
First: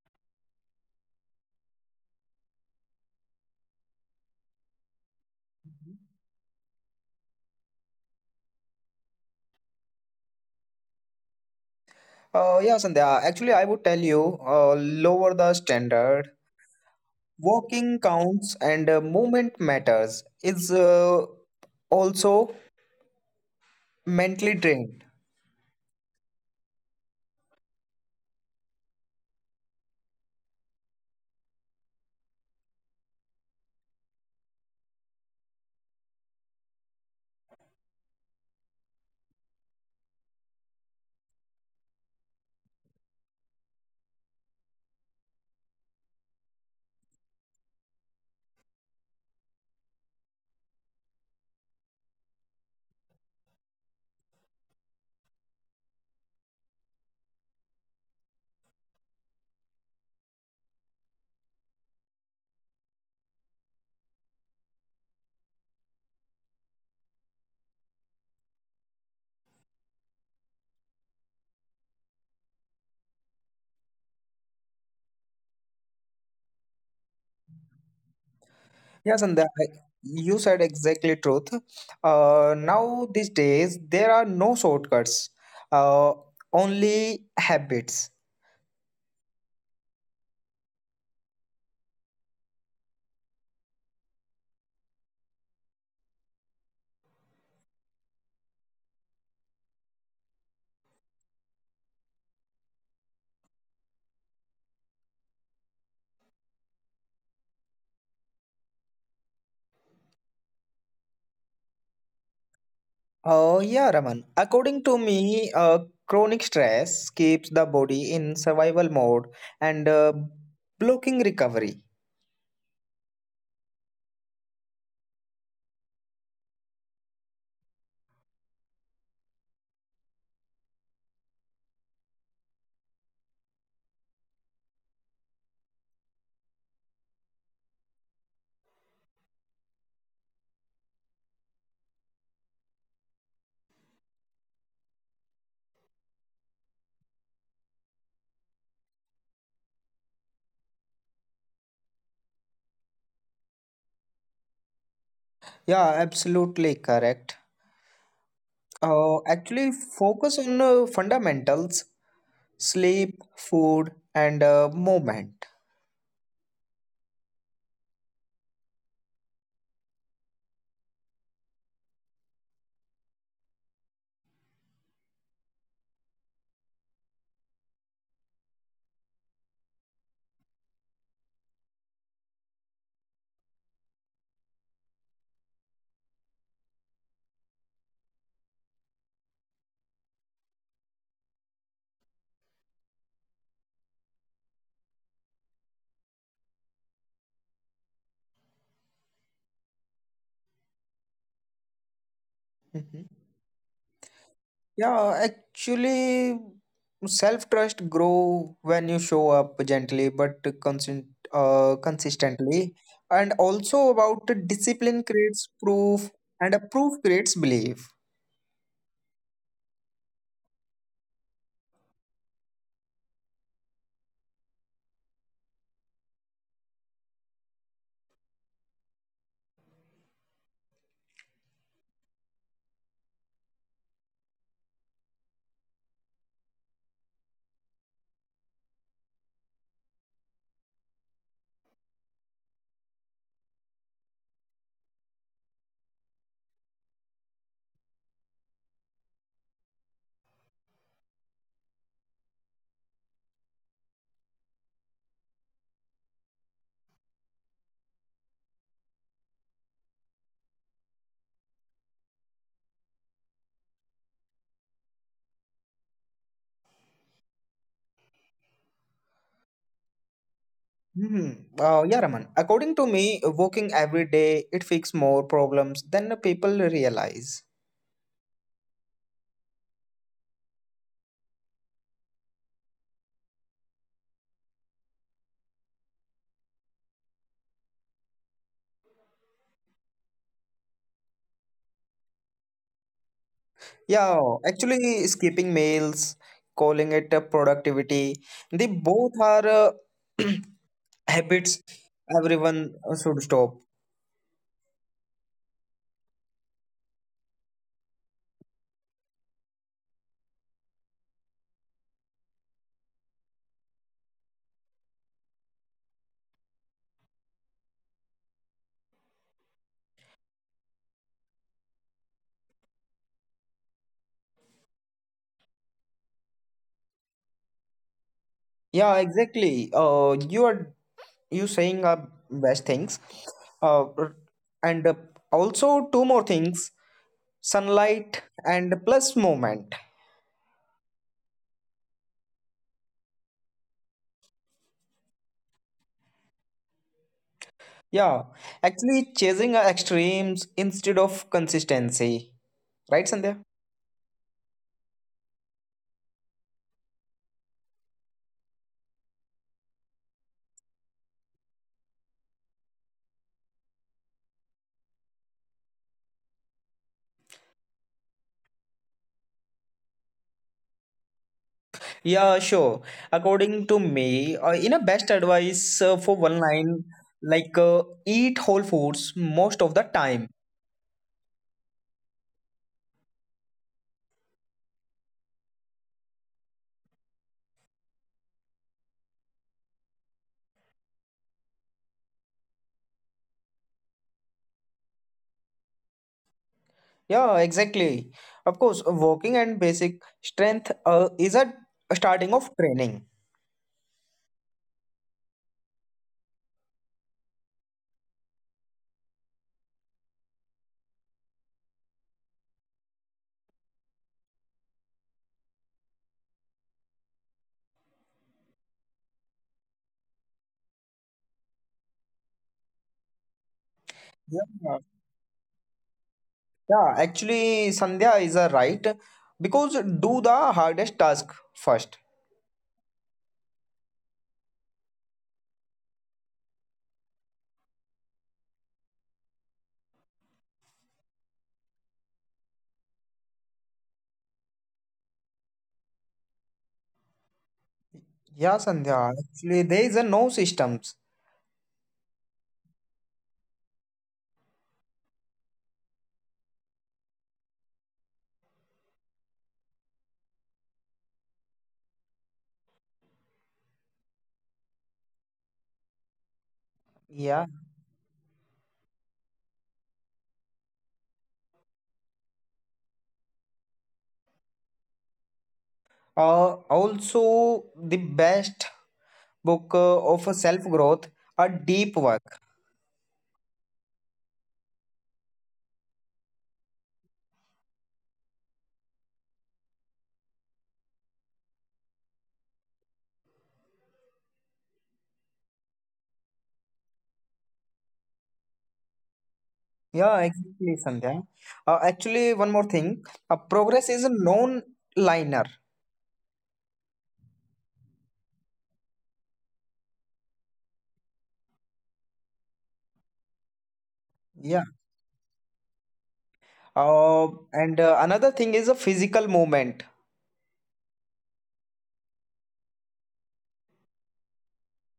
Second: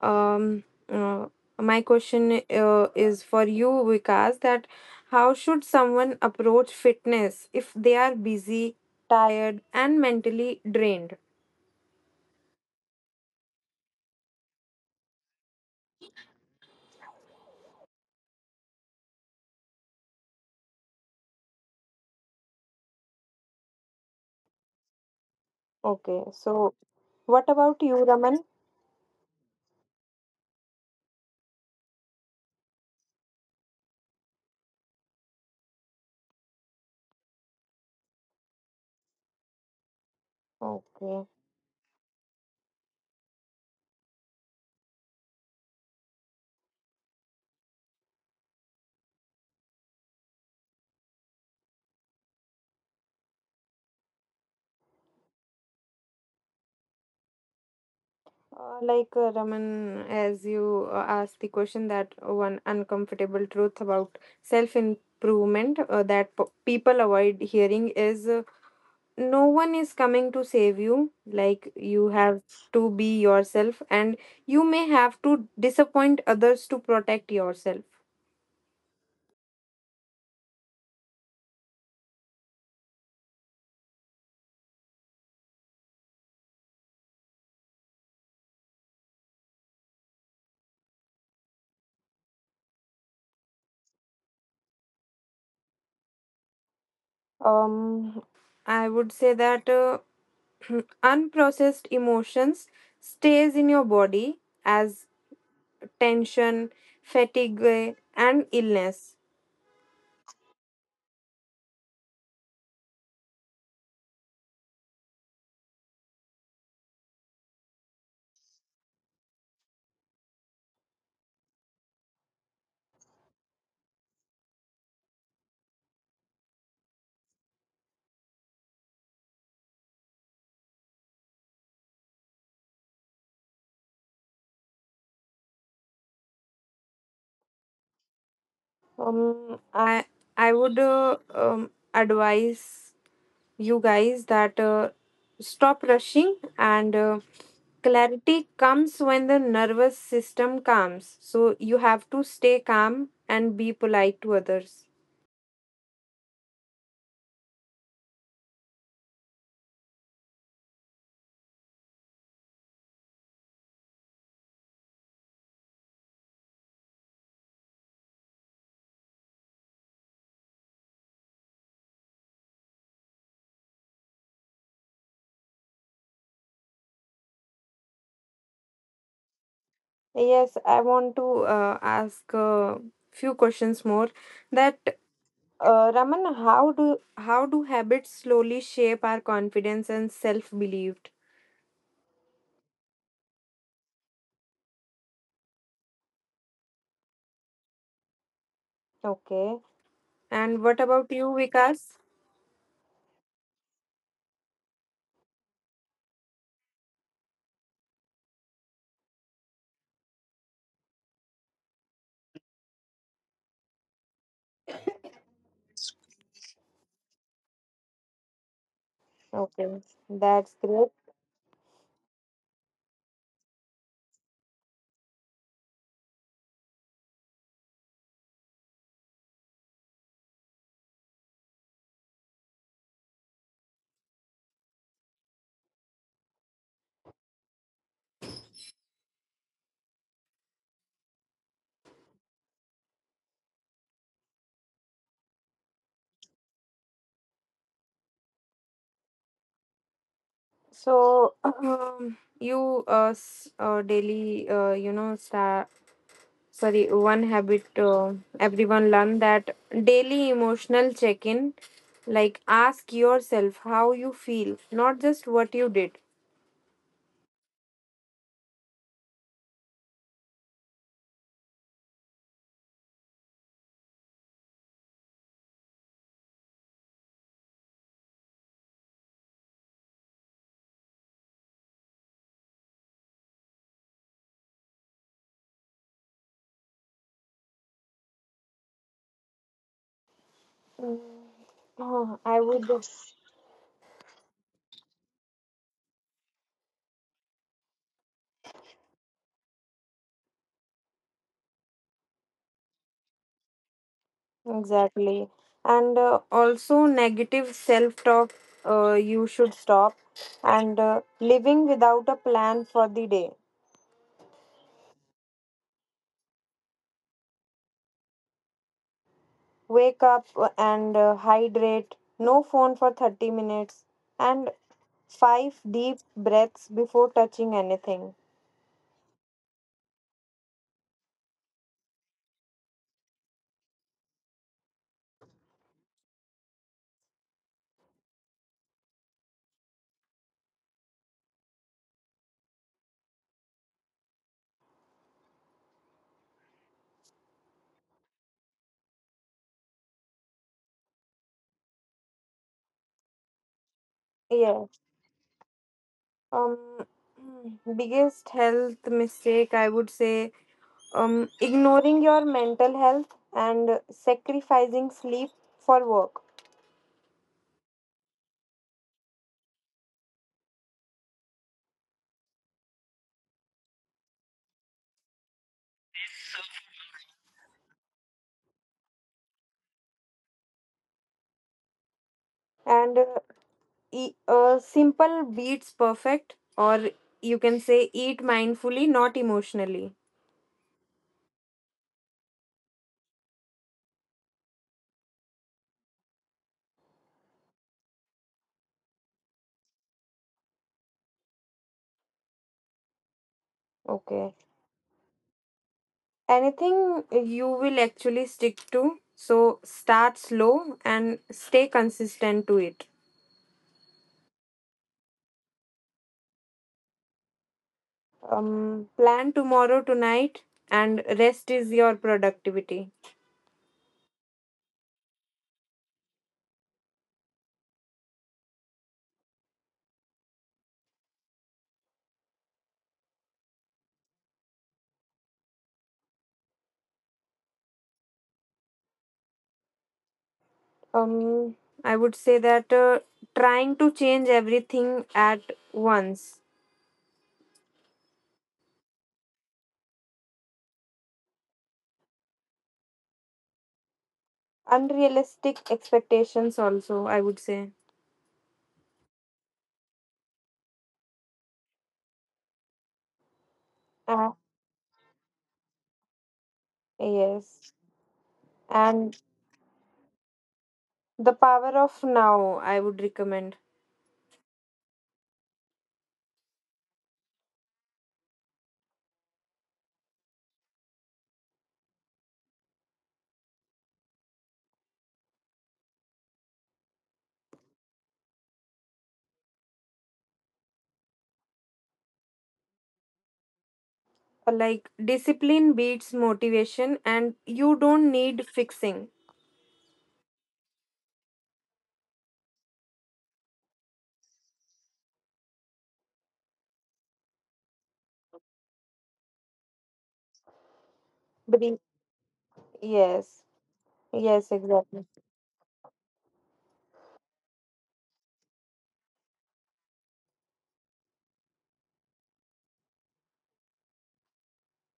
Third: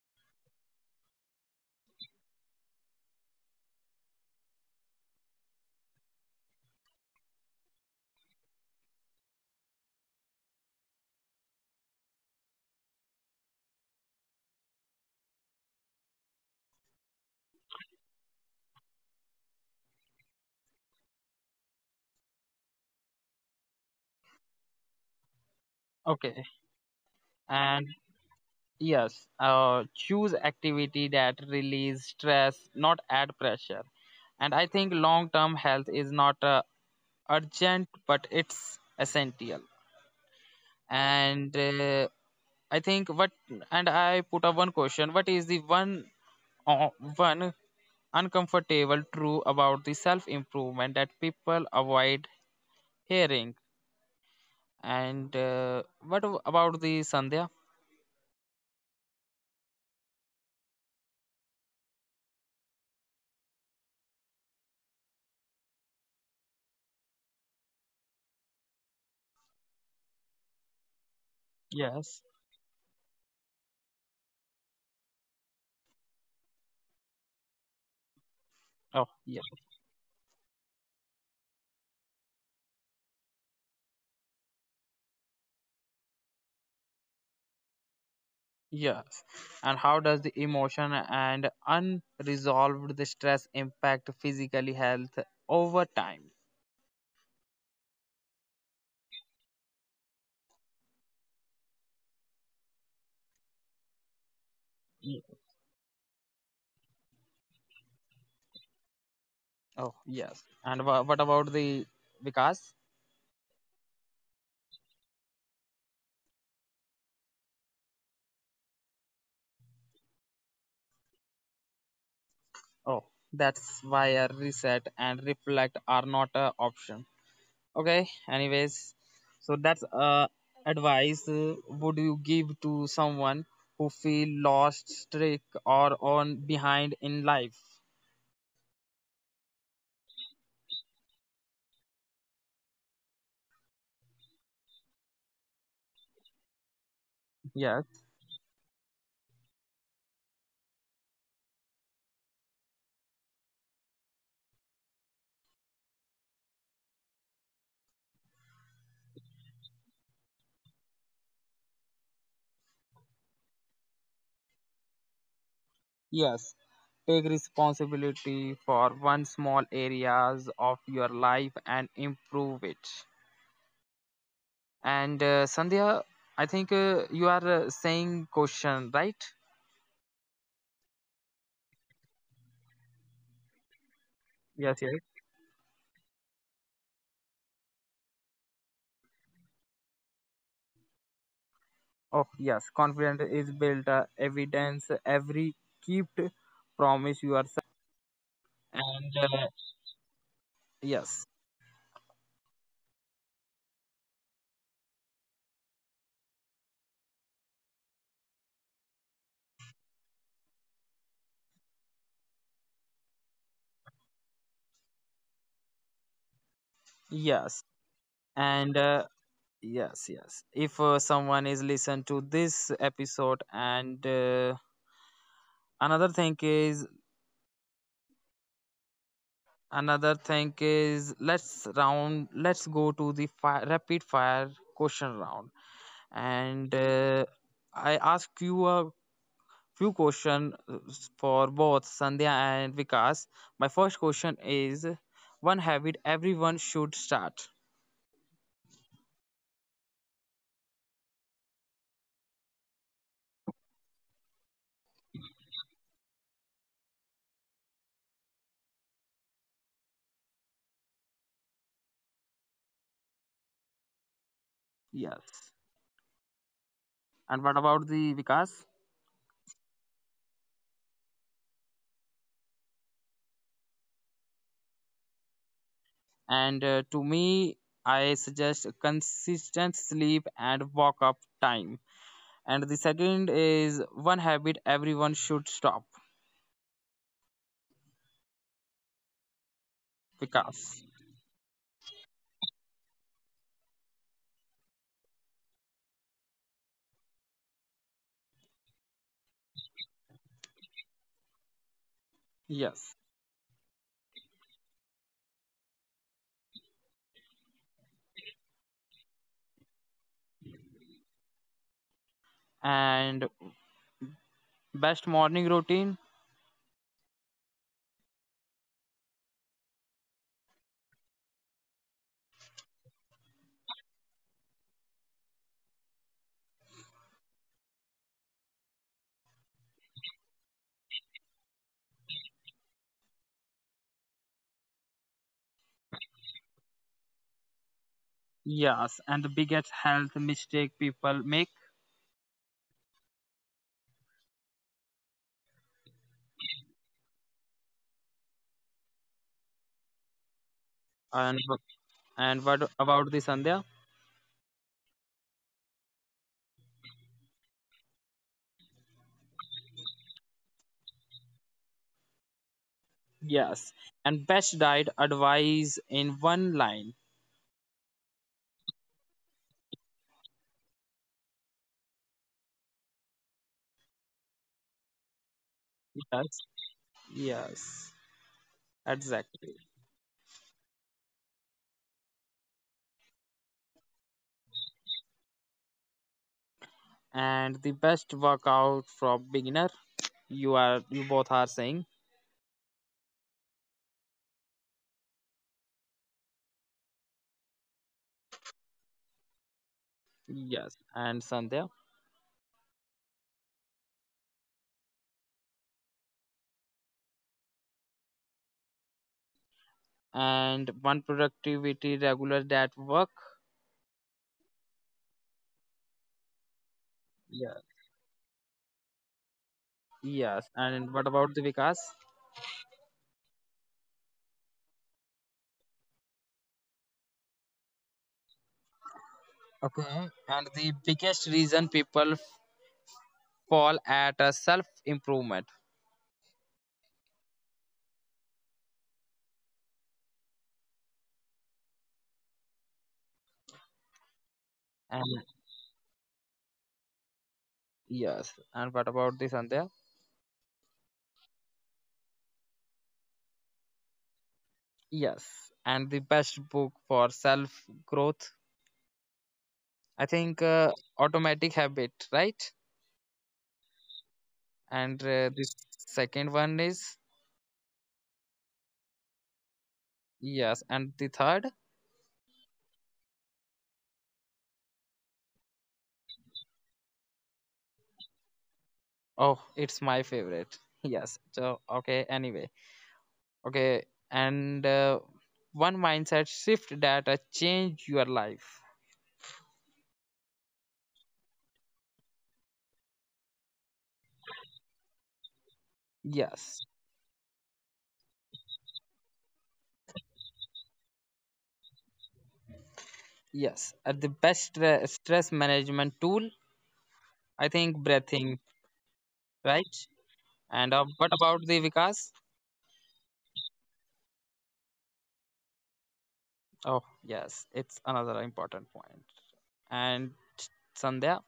Speaker 2: Um, uh, my question is for you, Vikas, that how should someone approach fitness if they are busy, tired, and mentally drained?
Speaker 3: Yeah, Sandhya. Actually, I would tell you lower the standard. Walking counts and movement matters. It's also mentally drained.
Speaker 2: Okay,
Speaker 1: Okay.
Speaker 2: so what about
Speaker 1: And
Speaker 2: you, Raman?
Speaker 1: yes, choose activity that release stress, not add pressure. And I think long term health is not urgent, but it's essential.
Speaker 2: Okay.
Speaker 1: And I think what, and I put up one question: what is the one, uh, one uncomfortable truth about the self improvement that people avoid hearing? And what about the Sandhya?
Speaker 2: Raman, as you asked the question, that one uncomfortable truth about self improvement people avoid hearing is no one is coming to save you. Like you
Speaker 1: Yes.
Speaker 2: have to be yourself, and you may have to disappoint others to protect yourself.
Speaker 1: Oh,
Speaker 3: Yes, and
Speaker 1: yeah.
Speaker 3: you said exactly truth. Now these days there are no shortcuts, uh, only habits.
Speaker 1: Yes. And how does the emotion and unresolved the stress impact physically health over time?
Speaker 2: Um, I would say that unprocessed emotions stays in your body as
Speaker 1: Ye-
Speaker 2: tension, fatigue, and illness.
Speaker 1: Oh, yes. And what about the Vikas?
Speaker 3: Yeah, Raman. According to me, chronic stress keeps the body in survival mode and blocking recovery.
Speaker 1: Oh, that's why a reset and reflect are not an option. Okay, anyways, so that's advice would you give to someone who feel lost, stuck, or on behind in life?
Speaker 2: Um, I I would advise you guys that stop rushing and
Speaker 1: Yes,
Speaker 2: clarity comes when the nervous system calms. So you have to stay calm and be polite to others.
Speaker 3: Yeah, absolutely correct. Actually, focus on fundamentals, sleep, food, and movement.
Speaker 1: yes. Take responsibility for one small areas of your life and improve it. And Sandhya, I think you are saying question, right?
Speaker 2: Yes, I want to ask a few questions more. That
Speaker 1: Yes, yes.
Speaker 2: Raman, how do habits slowly shape our confidence and self belief?
Speaker 1: Oh, yes. Confidence is built evidence every kept promise yourself and.
Speaker 2: Okay. And what about you,
Speaker 1: Yes,
Speaker 2: Vikas?
Speaker 3: Mhm. Yeah, actually, self-trust grow when you show up gently but consist consistently. And also about the discipline creates proof, and a proof creates belief.
Speaker 1: yes.
Speaker 2: Okay,
Speaker 1: And
Speaker 2: that's great.
Speaker 1: yes, yes, if someone is listen to this episode. And another thing is another thing is, let's go to the fire rapid fire question round. And I ask you a few question for both Sandhya and Vikas. My first question is one habit everyone should start.
Speaker 2: So, you s- daily you know sta sorry one habit everyone learn that daily emotional check-in, like ask yourself how you feel, not just what you did.
Speaker 1: Yes. And what about the Vikas?
Speaker 3: hmm yeah, Raman. According to me, working every day it fixes more problems than the people realize.
Speaker 1: And to me, I suggest consistent sleep and wake up time. And the second is one habit everyone should stop
Speaker 2: Mm, oh, I would.
Speaker 1: because.
Speaker 3: Yeah, actually, skipping meals, calling it a productivity, they both are habits everyone should stop.
Speaker 1: Yes.
Speaker 2: Exactly. And also, negative self talk, you should stop. And living without a plan for the day.
Speaker 1: And best morning routine.
Speaker 2: Wake up and hydrate. No phone for 30 minutes. And five deep breaths before touching anything.
Speaker 3: Yeah, exactly. You are you saying are best things. Uh, r- and also two more things: sunlight and plus moment.
Speaker 1: Yes. And the biggest health mistake people make.
Speaker 3: Yeah, actually, chasing extremes instead of consistency. Right,
Speaker 1: and
Speaker 3: Sandhya?
Speaker 1: and what
Speaker 2: Yeah.
Speaker 1: about the Sandhya?
Speaker 2: Um, biggest health mistake I would say ignoring your mental health and sacrificing sleep for
Speaker 1: Yes.
Speaker 2: work.
Speaker 1: And best diet advice in one line.
Speaker 3: Yeah, sure. According to me, in a best advice for one line, like eat whole foods
Speaker 1: Yes,
Speaker 3: most of the time.
Speaker 1: yes, exactly.
Speaker 2: And simple beats perfect, or you can say eat mindfully, not emotionally.
Speaker 1: And the best workout for beginner. You both are saying.
Speaker 3: Yeah, exactly. Of course, walking and basic strength is a starting of training.
Speaker 2: Okay.
Speaker 1: Yes. And Sandhya.
Speaker 2: Anything you will actually stick to, so start slow and stay consistent to it.
Speaker 1: And one productivity regular that work.
Speaker 2: Plan tomorrow tonight, and
Speaker 1: Yeah,
Speaker 2: rest is your productivity.
Speaker 1: yes. And
Speaker 3: Yeah,
Speaker 1: what about the Vikas?
Speaker 3: yeah. Actually, Sandhya is a right because do the hardest task first.
Speaker 1: Okay. And the biggest reason people fall at a self improvement.
Speaker 2: Um, I would say that trying to change everything at once,
Speaker 3: Yeah,
Speaker 1: And
Speaker 3: Sandhya. Actually, there is a no systems.
Speaker 1: yes. And what about the Sandhya?
Speaker 2: unrealistic expectations also. I would say.
Speaker 1: Yes. And the best book for self growth. I think
Speaker 2: Ah,
Speaker 1: automatic habit, right?
Speaker 3: Yeah.
Speaker 2: yes.
Speaker 1: And the
Speaker 2: And
Speaker 1: second one is.
Speaker 2: the power of now, I would recommend.
Speaker 1: Yes. And the third.
Speaker 3: Also the best book of self growth, a deep work.
Speaker 1: Oh, it's my favorite. Yes. So, okay, anyway. Okay, and one mindset shift that change your life.
Speaker 2: Like discipline beats motivation, and you don't need fixing.
Speaker 3: Yeah,
Speaker 1: Yes.
Speaker 3: exactly, Sandhya. Actually, one more thing, progress is a non liner.
Speaker 1: Yes. The best stress management tool, I think
Speaker 2: Bre-
Speaker 1: breathing,
Speaker 2: Yes,
Speaker 1: right? And
Speaker 2: yes,
Speaker 3: Yeah.
Speaker 1: what
Speaker 2: exactly.
Speaker 1: about the Vikas?
Speaker 3: Uh, and uh, another thing is a physical movement.
Speaker 1: Oh, yes. It's another important point. And Sandhya?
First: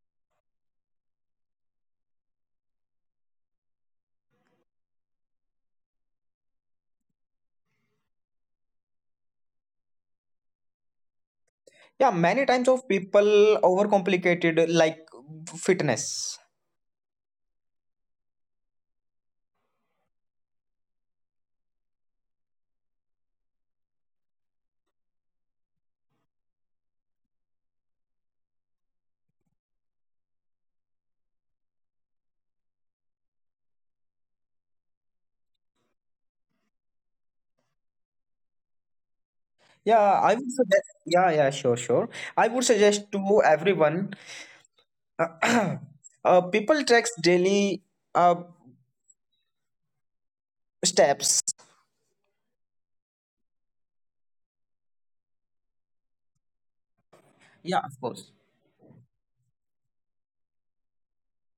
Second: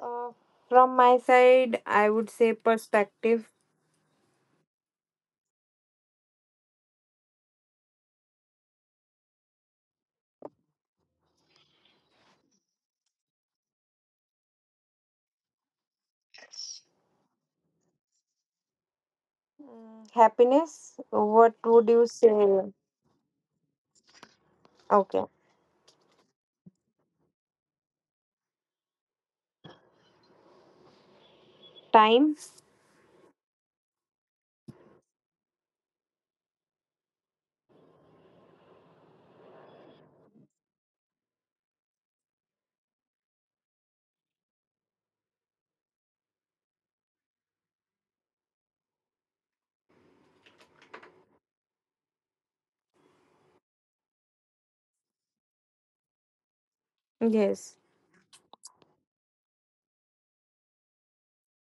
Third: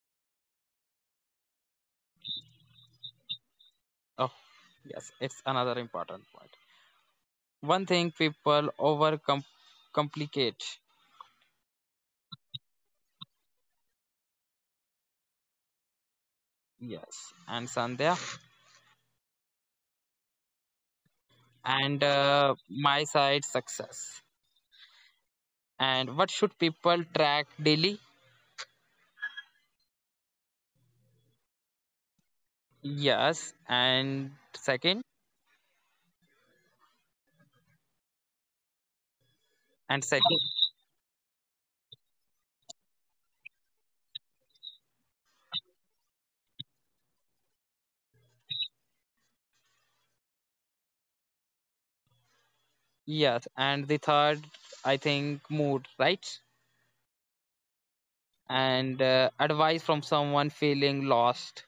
Speaker 2: Uh, from my side, I would say perspective.
Speaker 1: Oh, yes. It's another important point. One thing people over complicate.
Speaker 3: Yeah, many times of people overcomplicated like fitness.
Speaker 1: Yes. And Sandhya?
Speaker 2: Mm, happiness, what would
Speaker 1: And
Speaker 2: you say?
Speaker 1: my side success.
Speaker 2: Okay,
Speaker 1: And what should people track daily?
Speaker 2: time.
Speaker 1: Yes. And second and
Speaker 3: yeah i
Speaker 1: second
Speaker 3: would suggest yeah yeah sure sure I would suggest to everyone, people tracks daily, uh, steps.
Speaker 1: Yes. And the third, I think mood, right?
Speaker 2: Yes.
Speaker 3: Yeah, of course.
Speaker 1: And advice from someone feeling lost,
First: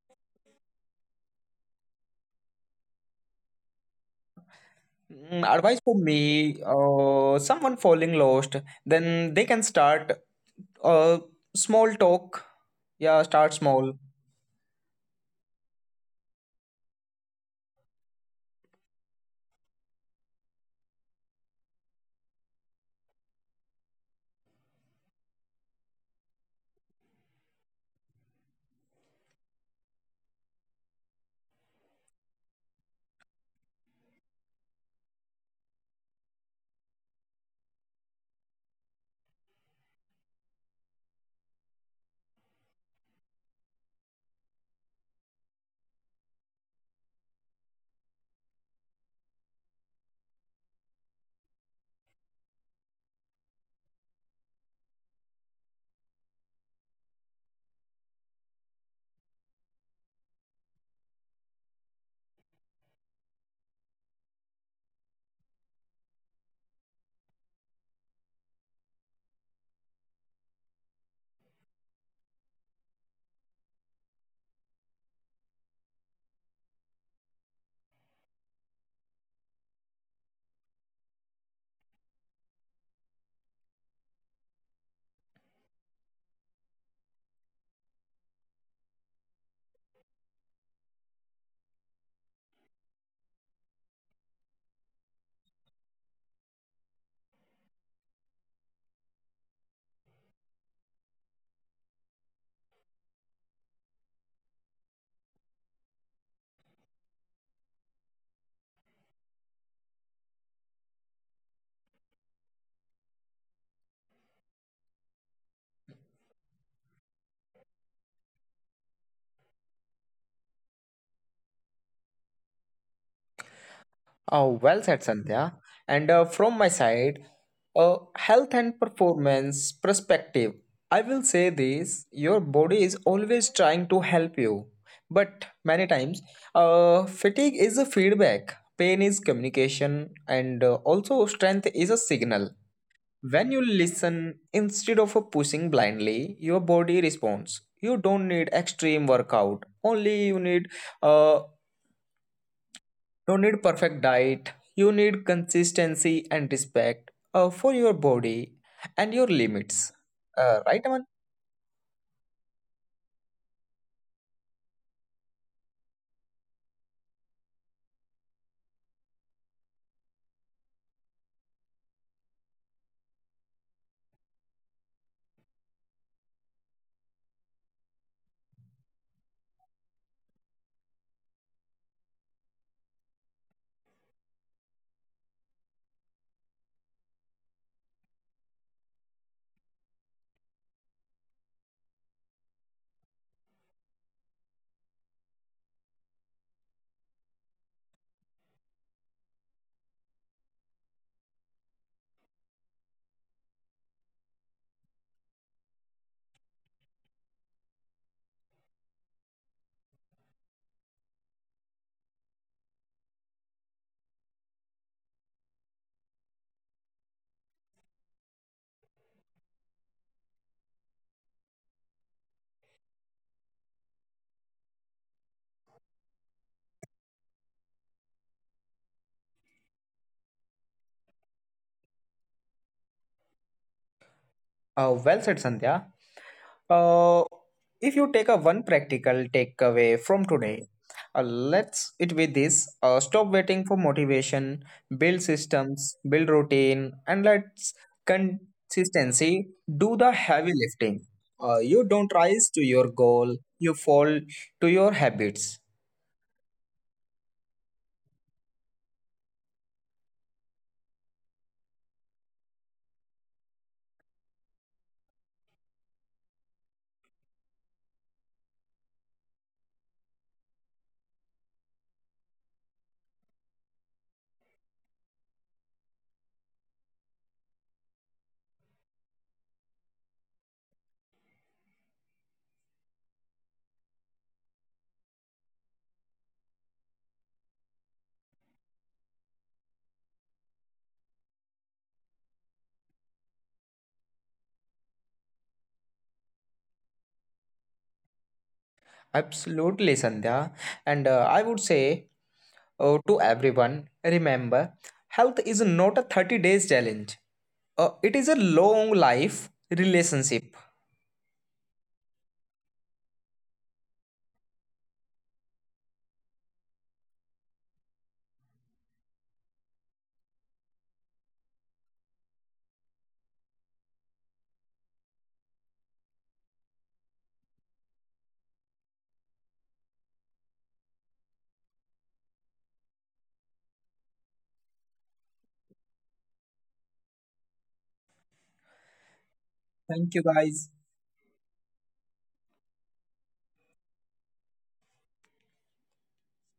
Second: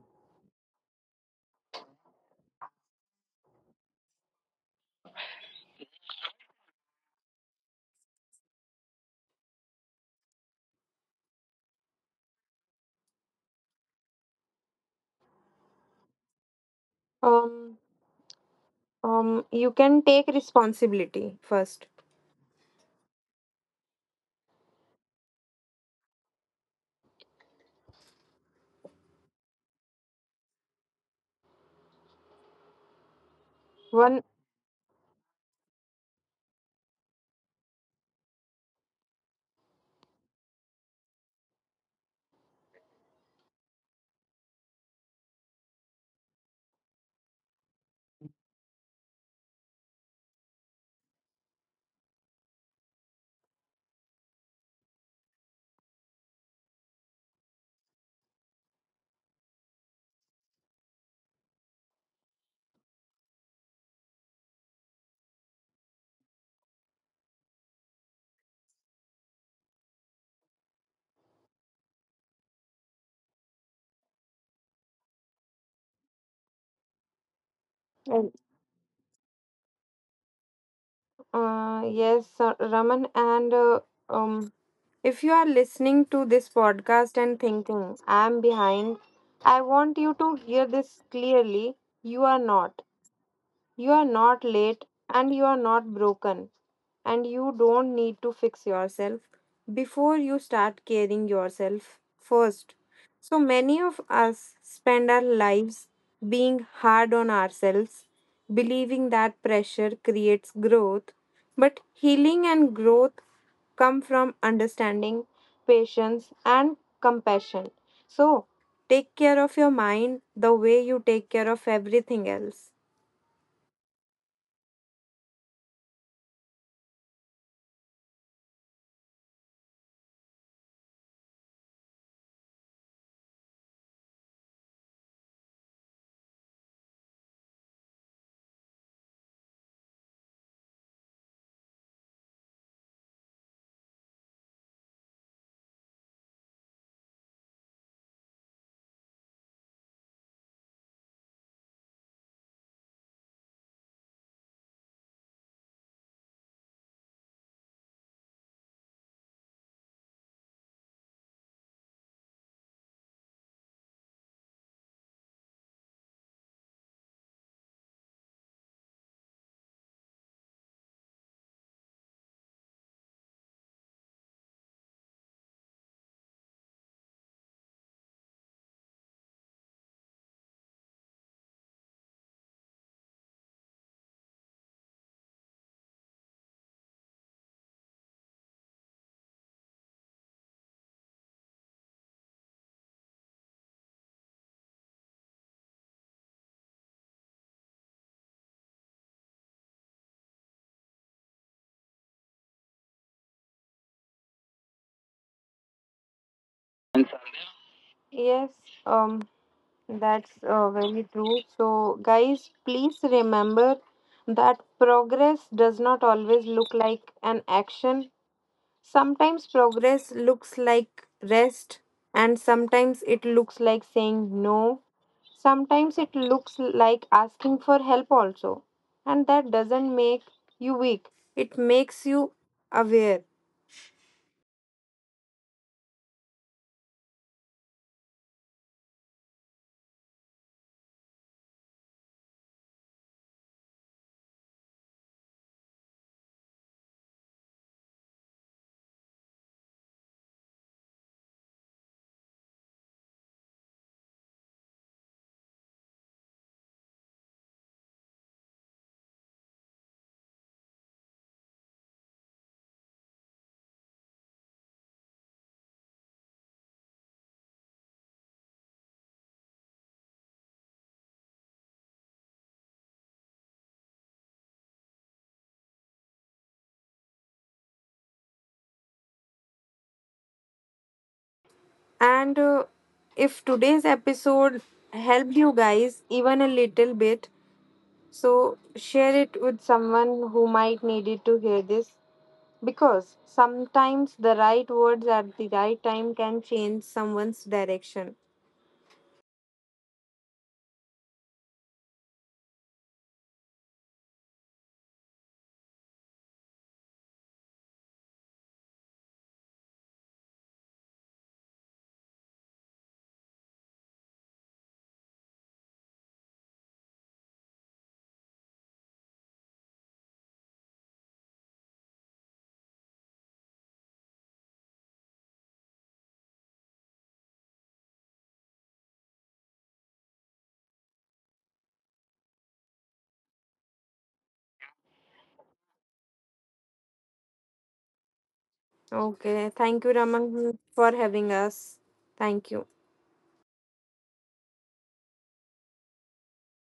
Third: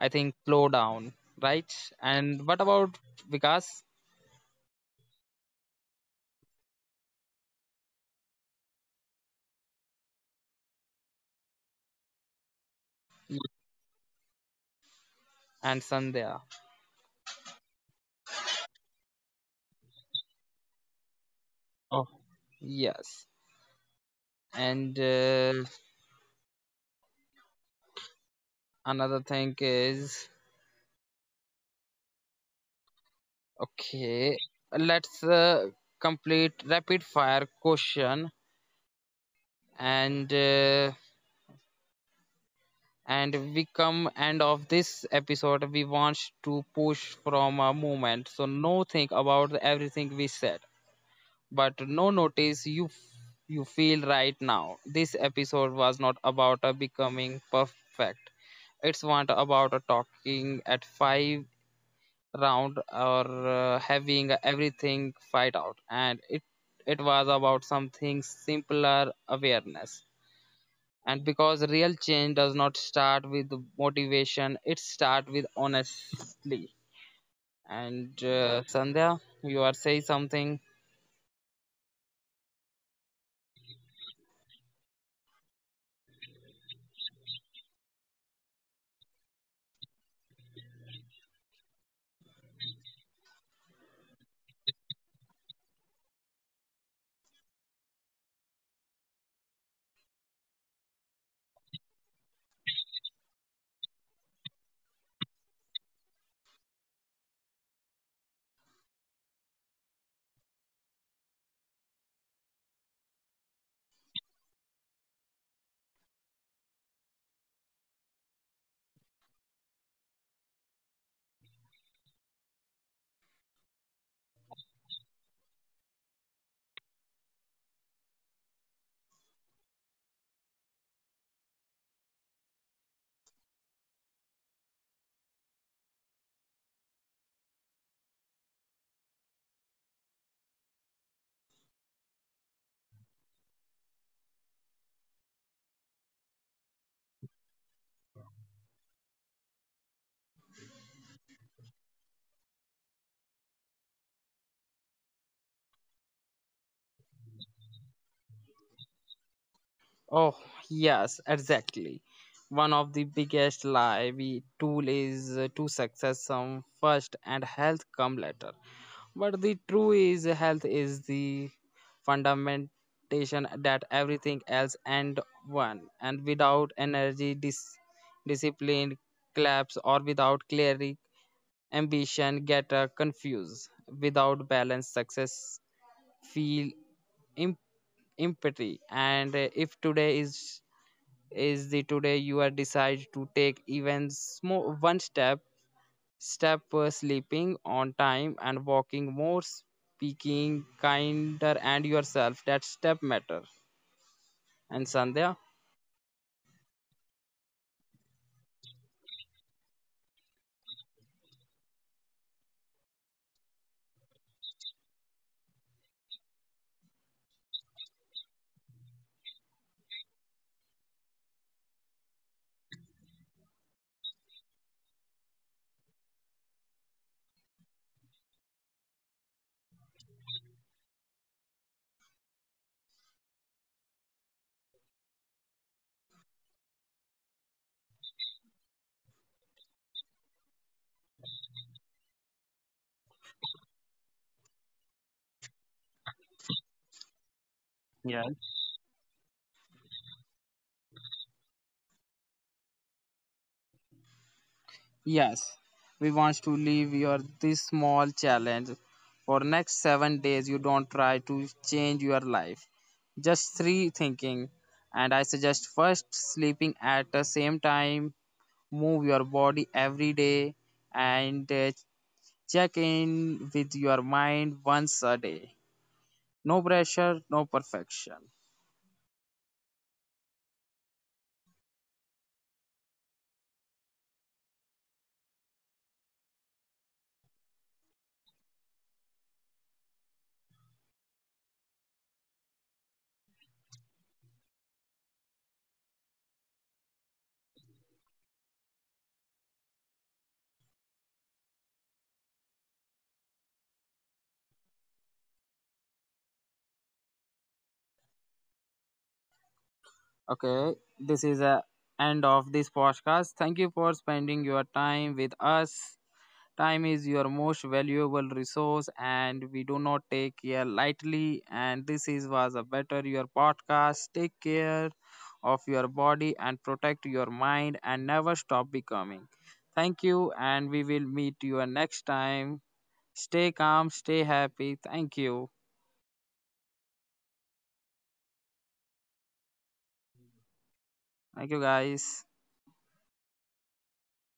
Speaker 1: I think slow down, right? And what about Vikas?
Speaker 3: Mm, advice for me, someone falling lost, then they can start a small talk. Yeah, start small.
Speaker 1: And Sandhya?
Speaker 2: Um, you can take responsibility first.
Speaker 1: Oh, yes. And another thing is.
Speaker 2: One
Speaker 1: Okay, let's complete rapid fire question. And and we come end of this episode. We want to push from a moment, so no think about everything we said, but no notice you feel right now. This episode was not about becoming perfect. It's not about talking at 5 round or having everything fight out. And it was about something simpler: awareness. And because real change does not start with motivation, it starts with honestly. And Sandhya, you are saying something.
Speaker 2: Yes, Raman, and um, if you are listening to this podcast and thinking, I'm behind, I want you to hear this clearly. You are not. You are not late and you are not broken, and you don't need to fix yourself before you start caring yourself first. So many of us spend our lives being hard on ourselves, believing that pressure creates growth, but healing and growth come from understanding, patience, and compassion. So, take care of your mind the way you take care of everything else.
Speaker 3: Oh, well said, Sandhya. And from my side, a health and performance perspective, I will say this: your body is always trying to help you, but many times, fatigue is a feedback, pain is communication, and also strength is a signal. When you listen instead of pushing blindly, your body responds. You don't need extreme workout. Only uh you need perfect diet. You need consistency and respect for your body and your limits. Right, Aman?
Speaker 1: Oh yes, exactly. One of the biggest lie we tool is to success some first and health come later. But the true is health is the fundamentation that everything else and one. And without energy, discipline, collapse, or without clarity, ambition get confused. Without balance, success feel imp- empty. And if today is the today you are decide to take even small one step sleeping on time and walking more, speaking kinder and yourself, that step matter. And Sandhya.
Speaker 2: Yes, um, that's very true. So, guys, please remember that progress does not always look like an action. Sometimes progress looks like rest, and sometimes it looks like saying no. Sometimes it looks like asking for help, also. And that doesn't make you weak, it makes you aware.
Speaker 3: Well said, Sandhya. Uh, if you take a one practical takeaway from today, let's it be this: stop waiting for motivation, build systems, build routine, and let's consistency do the
Speaker 1: Yes.
Speaker 3: heavy lifting. You don't rise to your goal; you fall to your habits.
Speaker 1: Yes, we want to leave your this small challenge for next 7 days. You don't try to change your life, just three thinking. And I suggest first sleeping at the same time, move your body every day, and check in with your mind once a day. No pressure, no perfection.
Speaker 2: And if today's episode helped you guys even a little bit, so share it with someone who might need it to hear this. Because sometimes the right words at the right time can change someone's direction.
Speaker 3: Absolutely, Sandhya. And I would say, oh, to everyone, remember, health is not a 30 days challenge. It is a long life relationship.
Speaker 1: Okay, this is a end of this podcast. Thank you for spending your time with us. Time is your most valuable resource and we do not take care lightly. And this is was a Better Your podcast. Take care of your body and protect your mind, and never stop becoming. Thank you, and we will meet you next time. Stay calm, stay happy. Thank you.
Speaker 2: Okay, thank you,
Speaker 3: Thank you guys.
Speaker 2: Raman, for having us. Thank you.
Speaker 1: Thank you guys.